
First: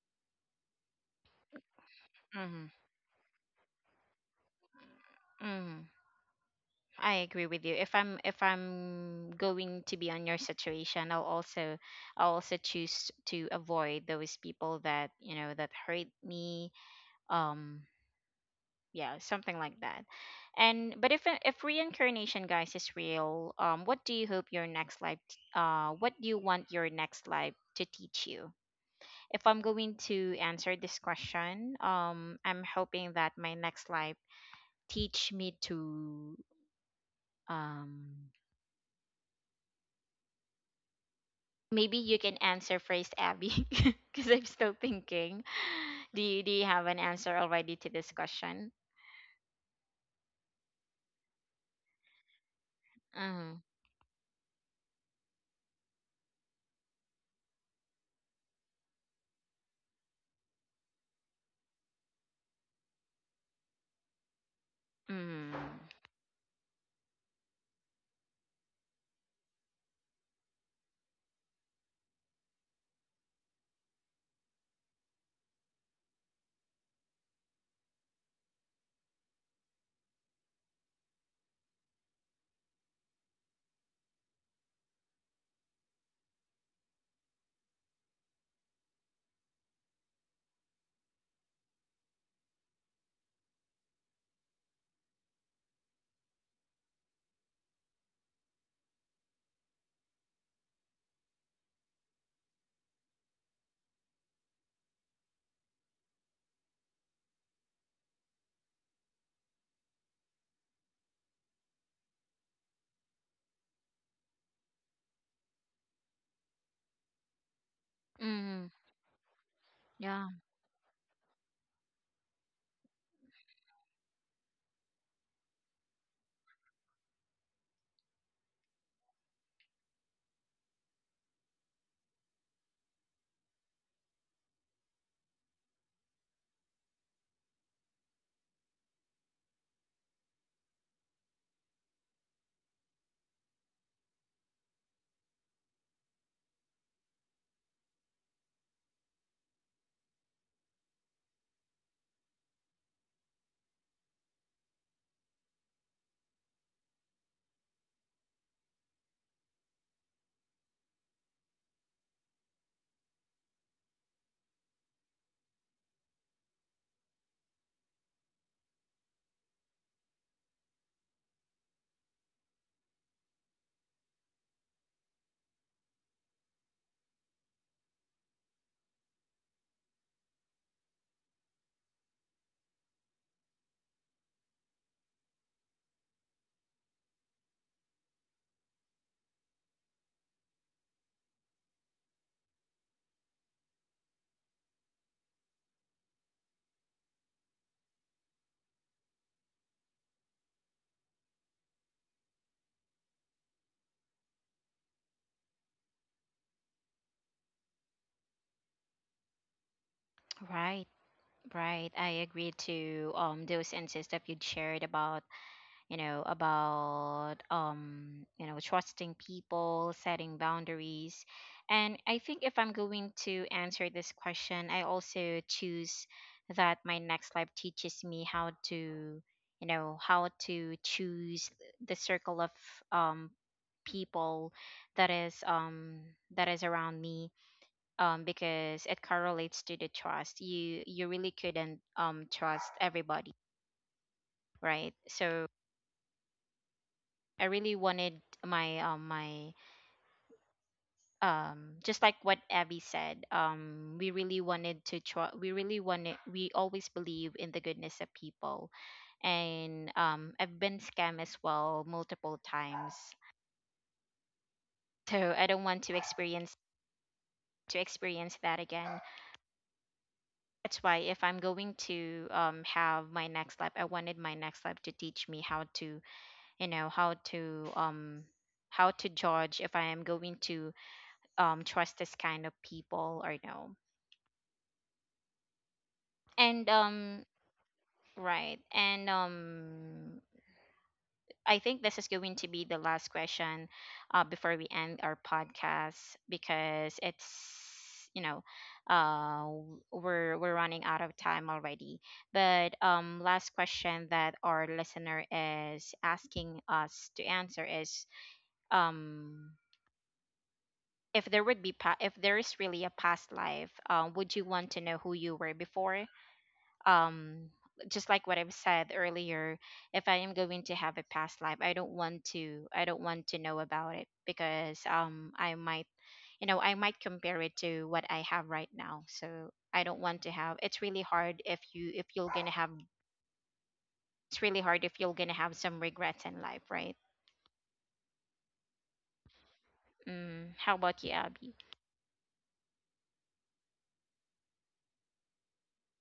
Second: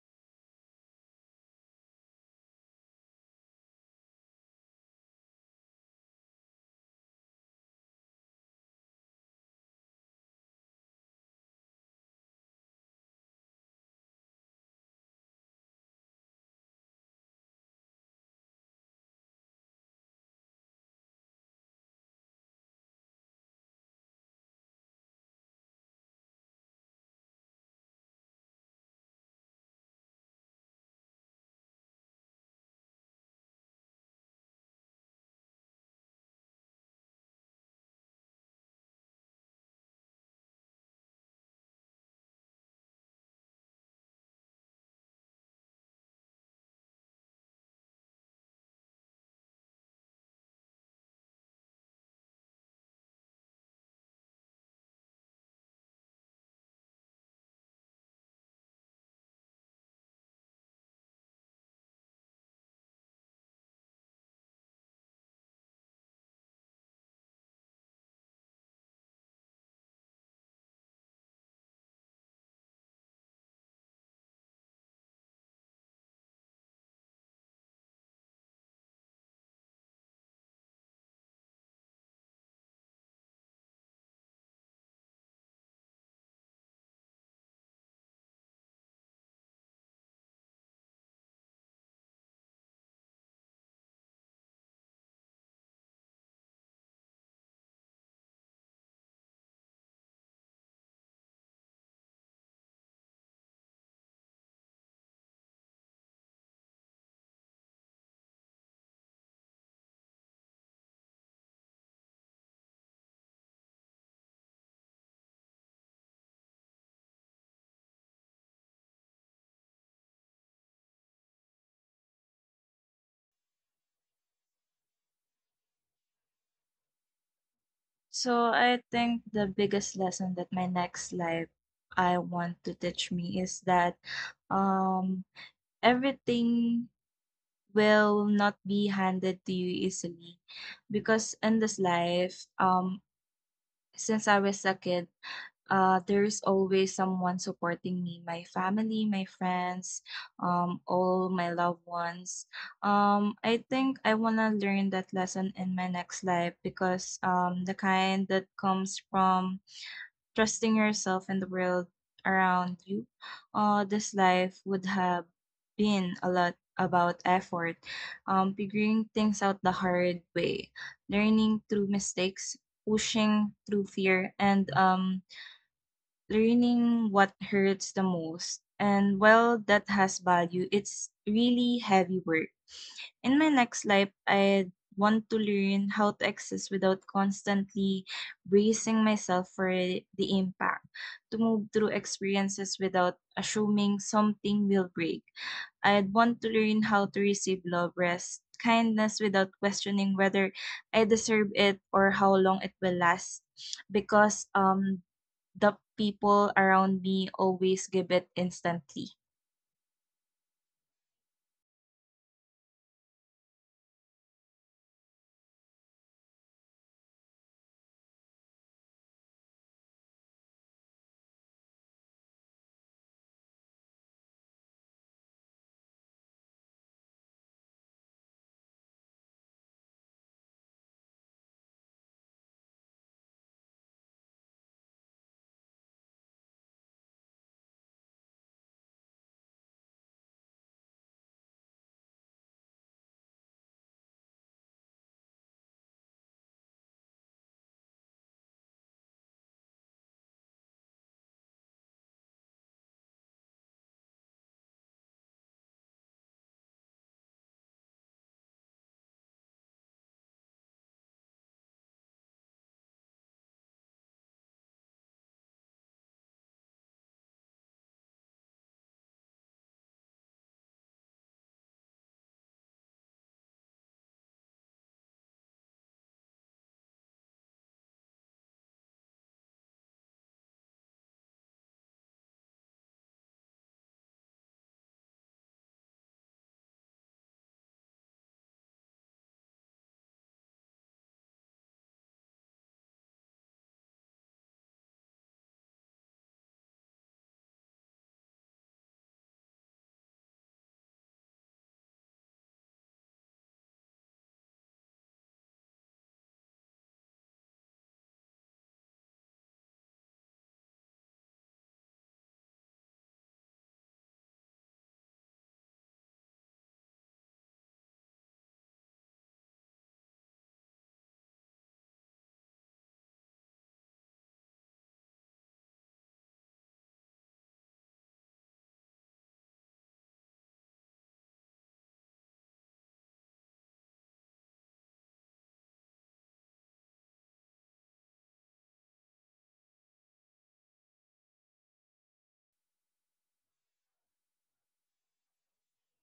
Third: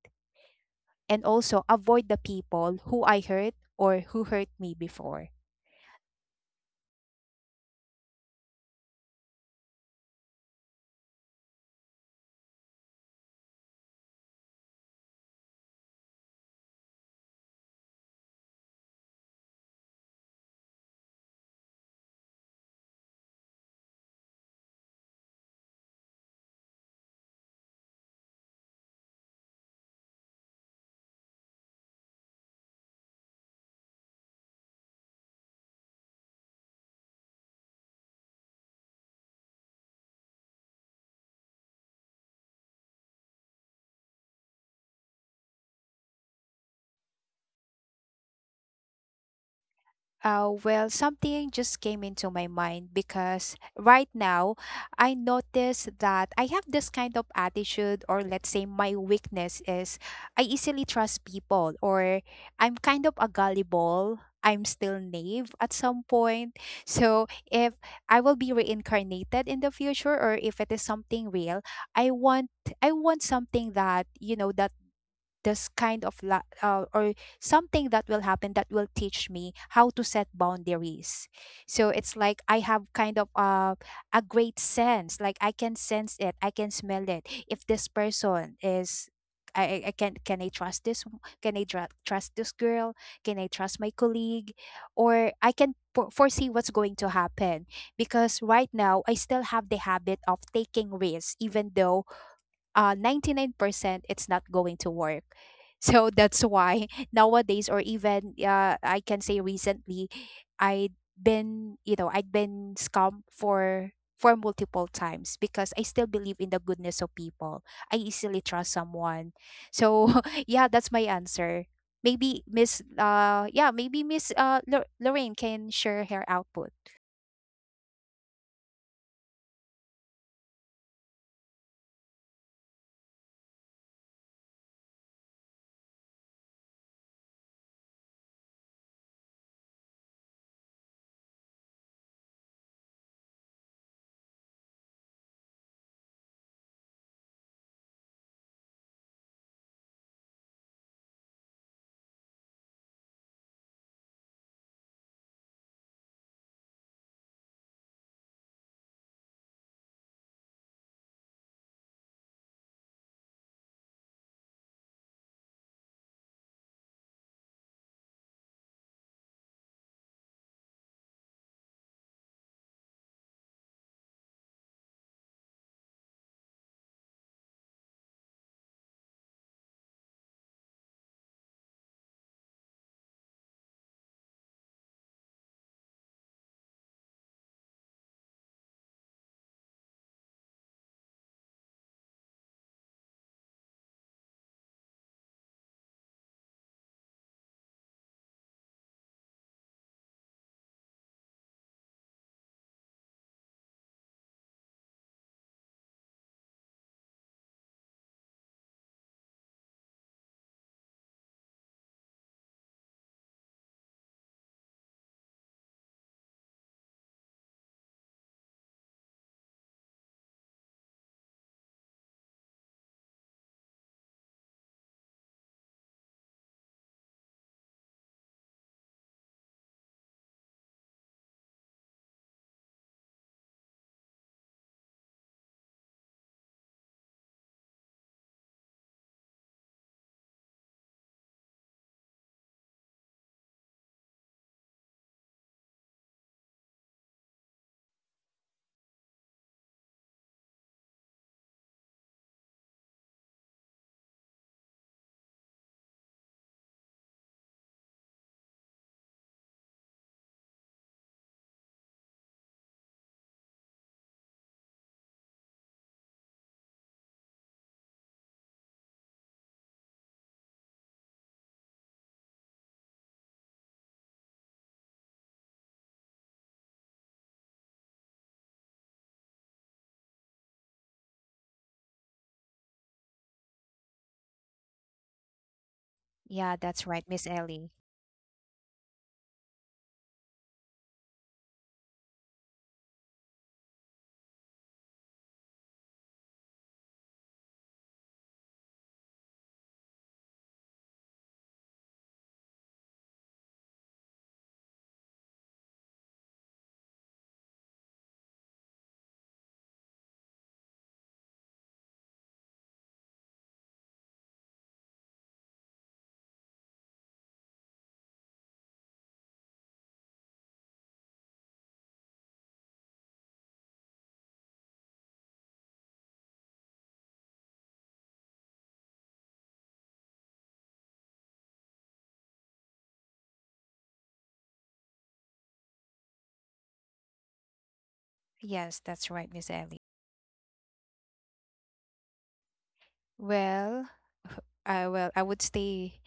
[SPEAKER 2] And also avoid the people who I hurt or who hurt me before.
[SPEAKER 1] Mm-hmm. I agree with you. If I'm going to be on your situation, I'll also choose to avoid those people that, you know, that hurt me. Um, yeah, something like that. And but if reincarnation, guys, is real, what do you hope your next life what do you want your next life to teach you? If I'm going to answer this question, I'm hoping that my next life teach me to um maybe you can answer first, Abby, *laughs* because I'm still thinking. Do you have an answer already to this question?
[SPEAKER 2] Well, something just came into my mind because
[SPEAKER 1] Mm.
[SPEAKER 2] right now I notice that I have this kind of attitude, or let's say my weakness is I easily trust people, or I'm kind of a gullible. I'm still naive
[SPEAKER 1] Mm.
[SPEAKER 2] at some point. So, if I will be reincarnated in the future, or if it is something real, I want I want something that, you know, that this kind of or something that will happen that will teach me how to set boundaries. So it's like I have kind of, a great sense, like I can sense it, I can smell it. If this person is, I can I trust this can I trust this girl, can I trust my colleague, or I can foresee what's going to happen, because right now I still have the habit of taking risks even though, 99% it's not going to work. So that's why *laughs* nowadays, or even I can say recently, I'd I'd been scammed for multiple times, because I still believe in the goodness of people. I easily trust
[SPEAKER 1] Mm.
[SPEAKER 2] someone. So
[SPEAKER 1] Yeah.
[SPEAKER 2] *laughs* yeah, that's my answer. Maybe Miss, yeah, maybe Miss Lor- Lorraine can share her output.
[SPEAKER 3] So I think the biggest lesson that my next life, I want to teach me, is that um, everything will not be handed to you easily, because in this life since I was a kid, there's always someone supporting me, my family, my friends, all my loved ones. I think I want to learn that lesson in my next life because the kind that comes from trusting yourself and the world around you, this life would have been a lot about effort, figuring things out the hard way, learning through mistakes, pushing through fear, and learning what hurts the most. And while that has value, it's really heavy work. In my next life, I want to learn how to exist without constantly bracing myself for the impact, to move through experiences without assuming something will break. I'd want to learn how to receive love, rest, kindness without questioning whether I deserve it or how long it will last, because the people around me always give it instantly.
[SPEAKER 1] Right. Right. I agree to those insights that you shared about, you know, about you know, trusting people, setting boundaries. And I think if I'm going to answer this question, I also choose that my next life teaches me how to, you know, how to choose the circle of um people that is um that is around me. Because it correlates to the trust. You really couldn't trust everybody, right? So I really wanted my just like what Abby said, we really wanted to try. We really wanted, we always believe in the goodness of people. And I've been scammed as well multiple times. So I don't want to experience that again. That's why if I'm going to have my next life, I wanted my next life to teach me how to, you know, how to judge if I am going to trust this kind of people or no.
[SPEAKER 2] Yeah,
[SPEAKER 1] And
[SPEAKER 2] that's right, Miss Ellie.
[SPEAKER 1] right, and I think this is going to be the last question before we end our podcast. Because it's, you know, we're running out of time already. But last question that our listener is asking us to answer is, um if there would be if there is really a past life, would you want to know who you were before? um just like what I've said earlier, if I am going to have a past life, I don't want to know about it. Because I might, you know, I might compare it to what I have right now. So I don't want to have, it's really hard if you if you're gonna have, it's really hard if you're gonna have some regrets in life, right?
[SPEAKER 2] Yes, that's right, Miss Ellie.
[SPEAKER 1] Mm, how about you, Abby? *laughs*
[SPEAKER 2] Well, well,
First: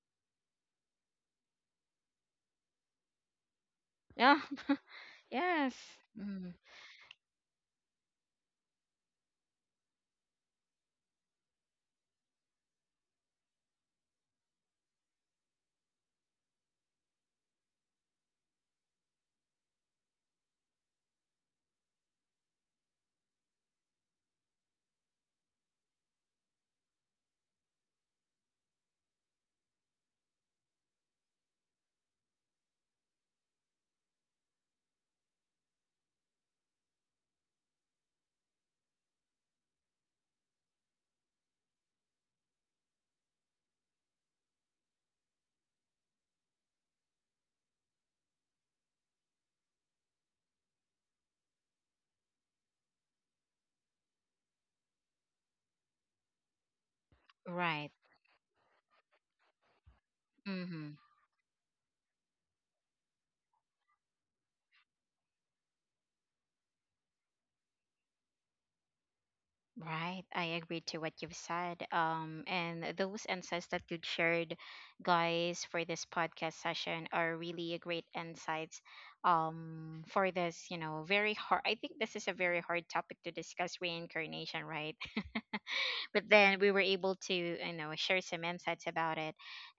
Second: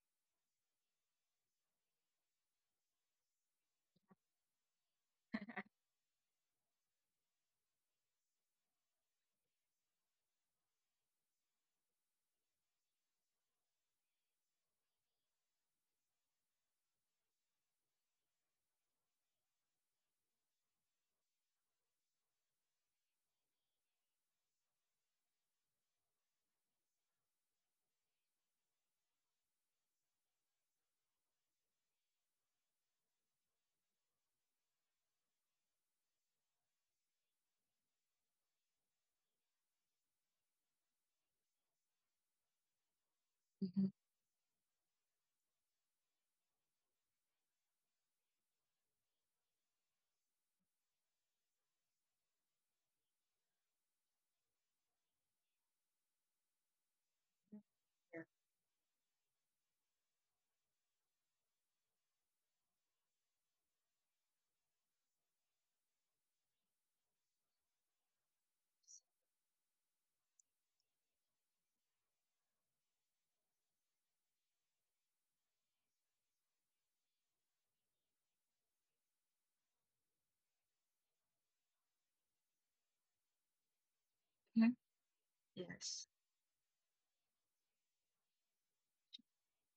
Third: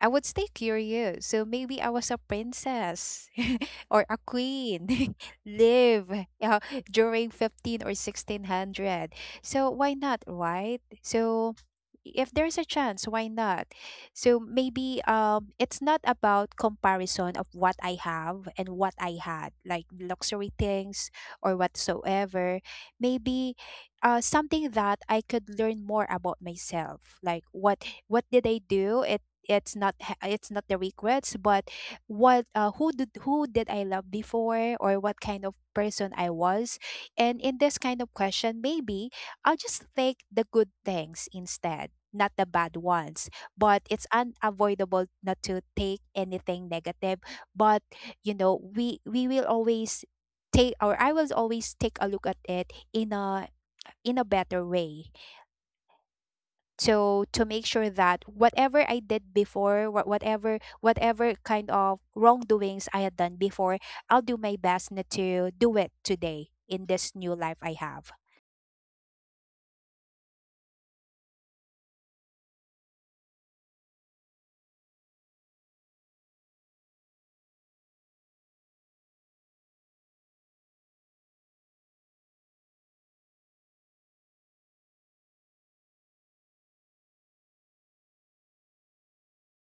[SPEAKER 2] I would stay curious. So maybe I was a princess *laughs* or a
[SPEAKER 1] Yeah.
[SPEAKER 2] queen, *laughs*
[SPEAKER 1] Yes.
[SPEAKER 2] live
[SPEAKER 1] Mm,
[SPEAKER 2] uh, during 15 or 1600. So why not, right? So if there's a chance, why not? So maybe it's not about comparison of what I have and what I had, like luxury things or whatsoever. Maybe something that I could learn more about myself. Like what did I do? It's not ha- it's not the regrets, but what, who did, who did I love before, or what kind of person I was. And in this kind of question, maybe I'll just take the good things instead, not the bad ones, but
[SPEAKER 3] Mhm.
[SPEAKER 2] it's unavoidable not to take anything negative. But you know, we will always take, or I will always take a look at it in a, in a better way, so to make
[SPEAKER 1] right.
[SPEAKER 2] sure that whatever I did before,
[SPEAKER 1] Mm-hmm.
[SPEAKER 2] whatever kind of wrongdoings I had done before, I'll do my best not to do it today in this new life I have.
[SPEAKER 1] Right, I agree to what you've said. And those insights that you shared, guys, for this podcast session are really a great insights. For this, you know, very hard. I think this is a very hard topic to discuss reincarnation,
[SPEAKER 3] Mhm.
[SPEAKER 1] right? *laughs*
[SPEAKER 3] Yes.
[SPEAKER 1] But then we were able to, you know, share some insights about it.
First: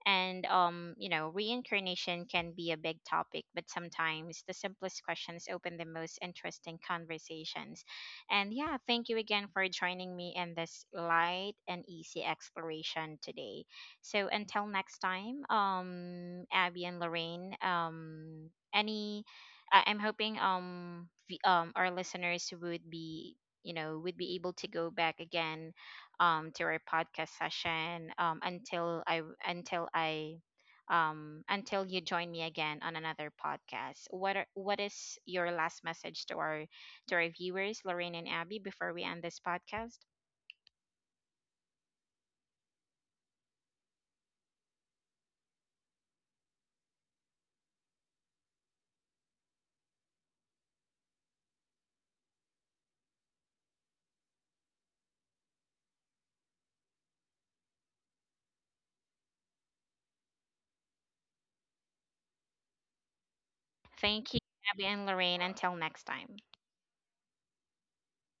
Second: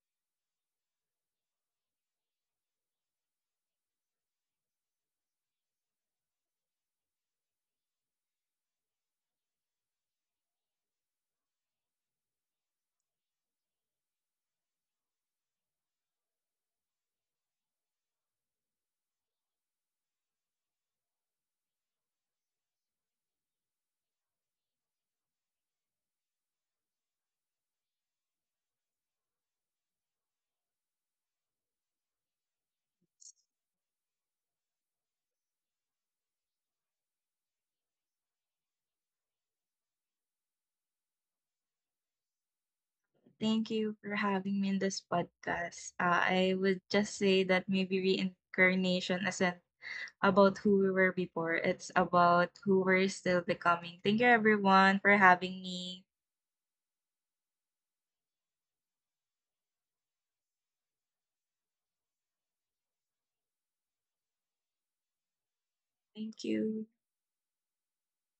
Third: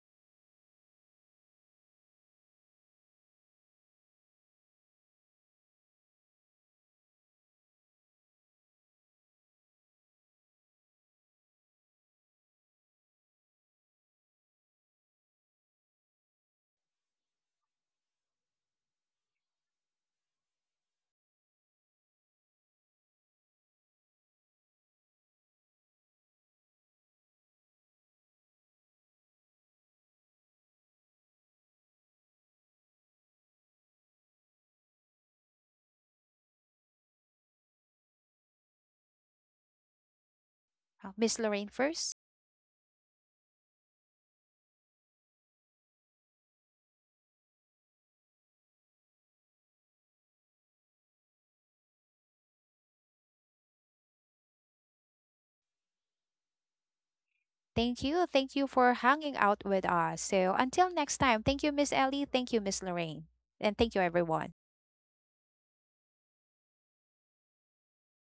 [SPEAKER 1] And you know, reincarnation can be a big topic, but sometimes the simplest questions open the most interesting conversations. And yeah, thank you again for joining me in this light and easy exploration today. So until next time, Abby and Lorraine, I'm hoping our listeners would be, you know, would be able to go back again, to our podcast session until I until I until you join me again on another podcast. What is your last message to our viewers, Lorraine and Abby, before we end this podcast?
[SPEAKER 2] Miss Lorraine first.
[SPEAKER 3] Thank you for having me in this podcast. I would just say that maybe reincarnation isn't about who we were before, it's about who we're still becoming. Thank you, everyone, for having me.
[SPEAKER 2] Thank you, thank you for hanging out with us. So until next time, thank you Miss Ellie, thank you Miss Lorraine, and thank you
[SPEAKER 1] Thank you,
[SPEAKER 2] everyone.
[SPEAKER 1] Abby and Lorraine. Until next time.
[SPEAKER 3] Thank you.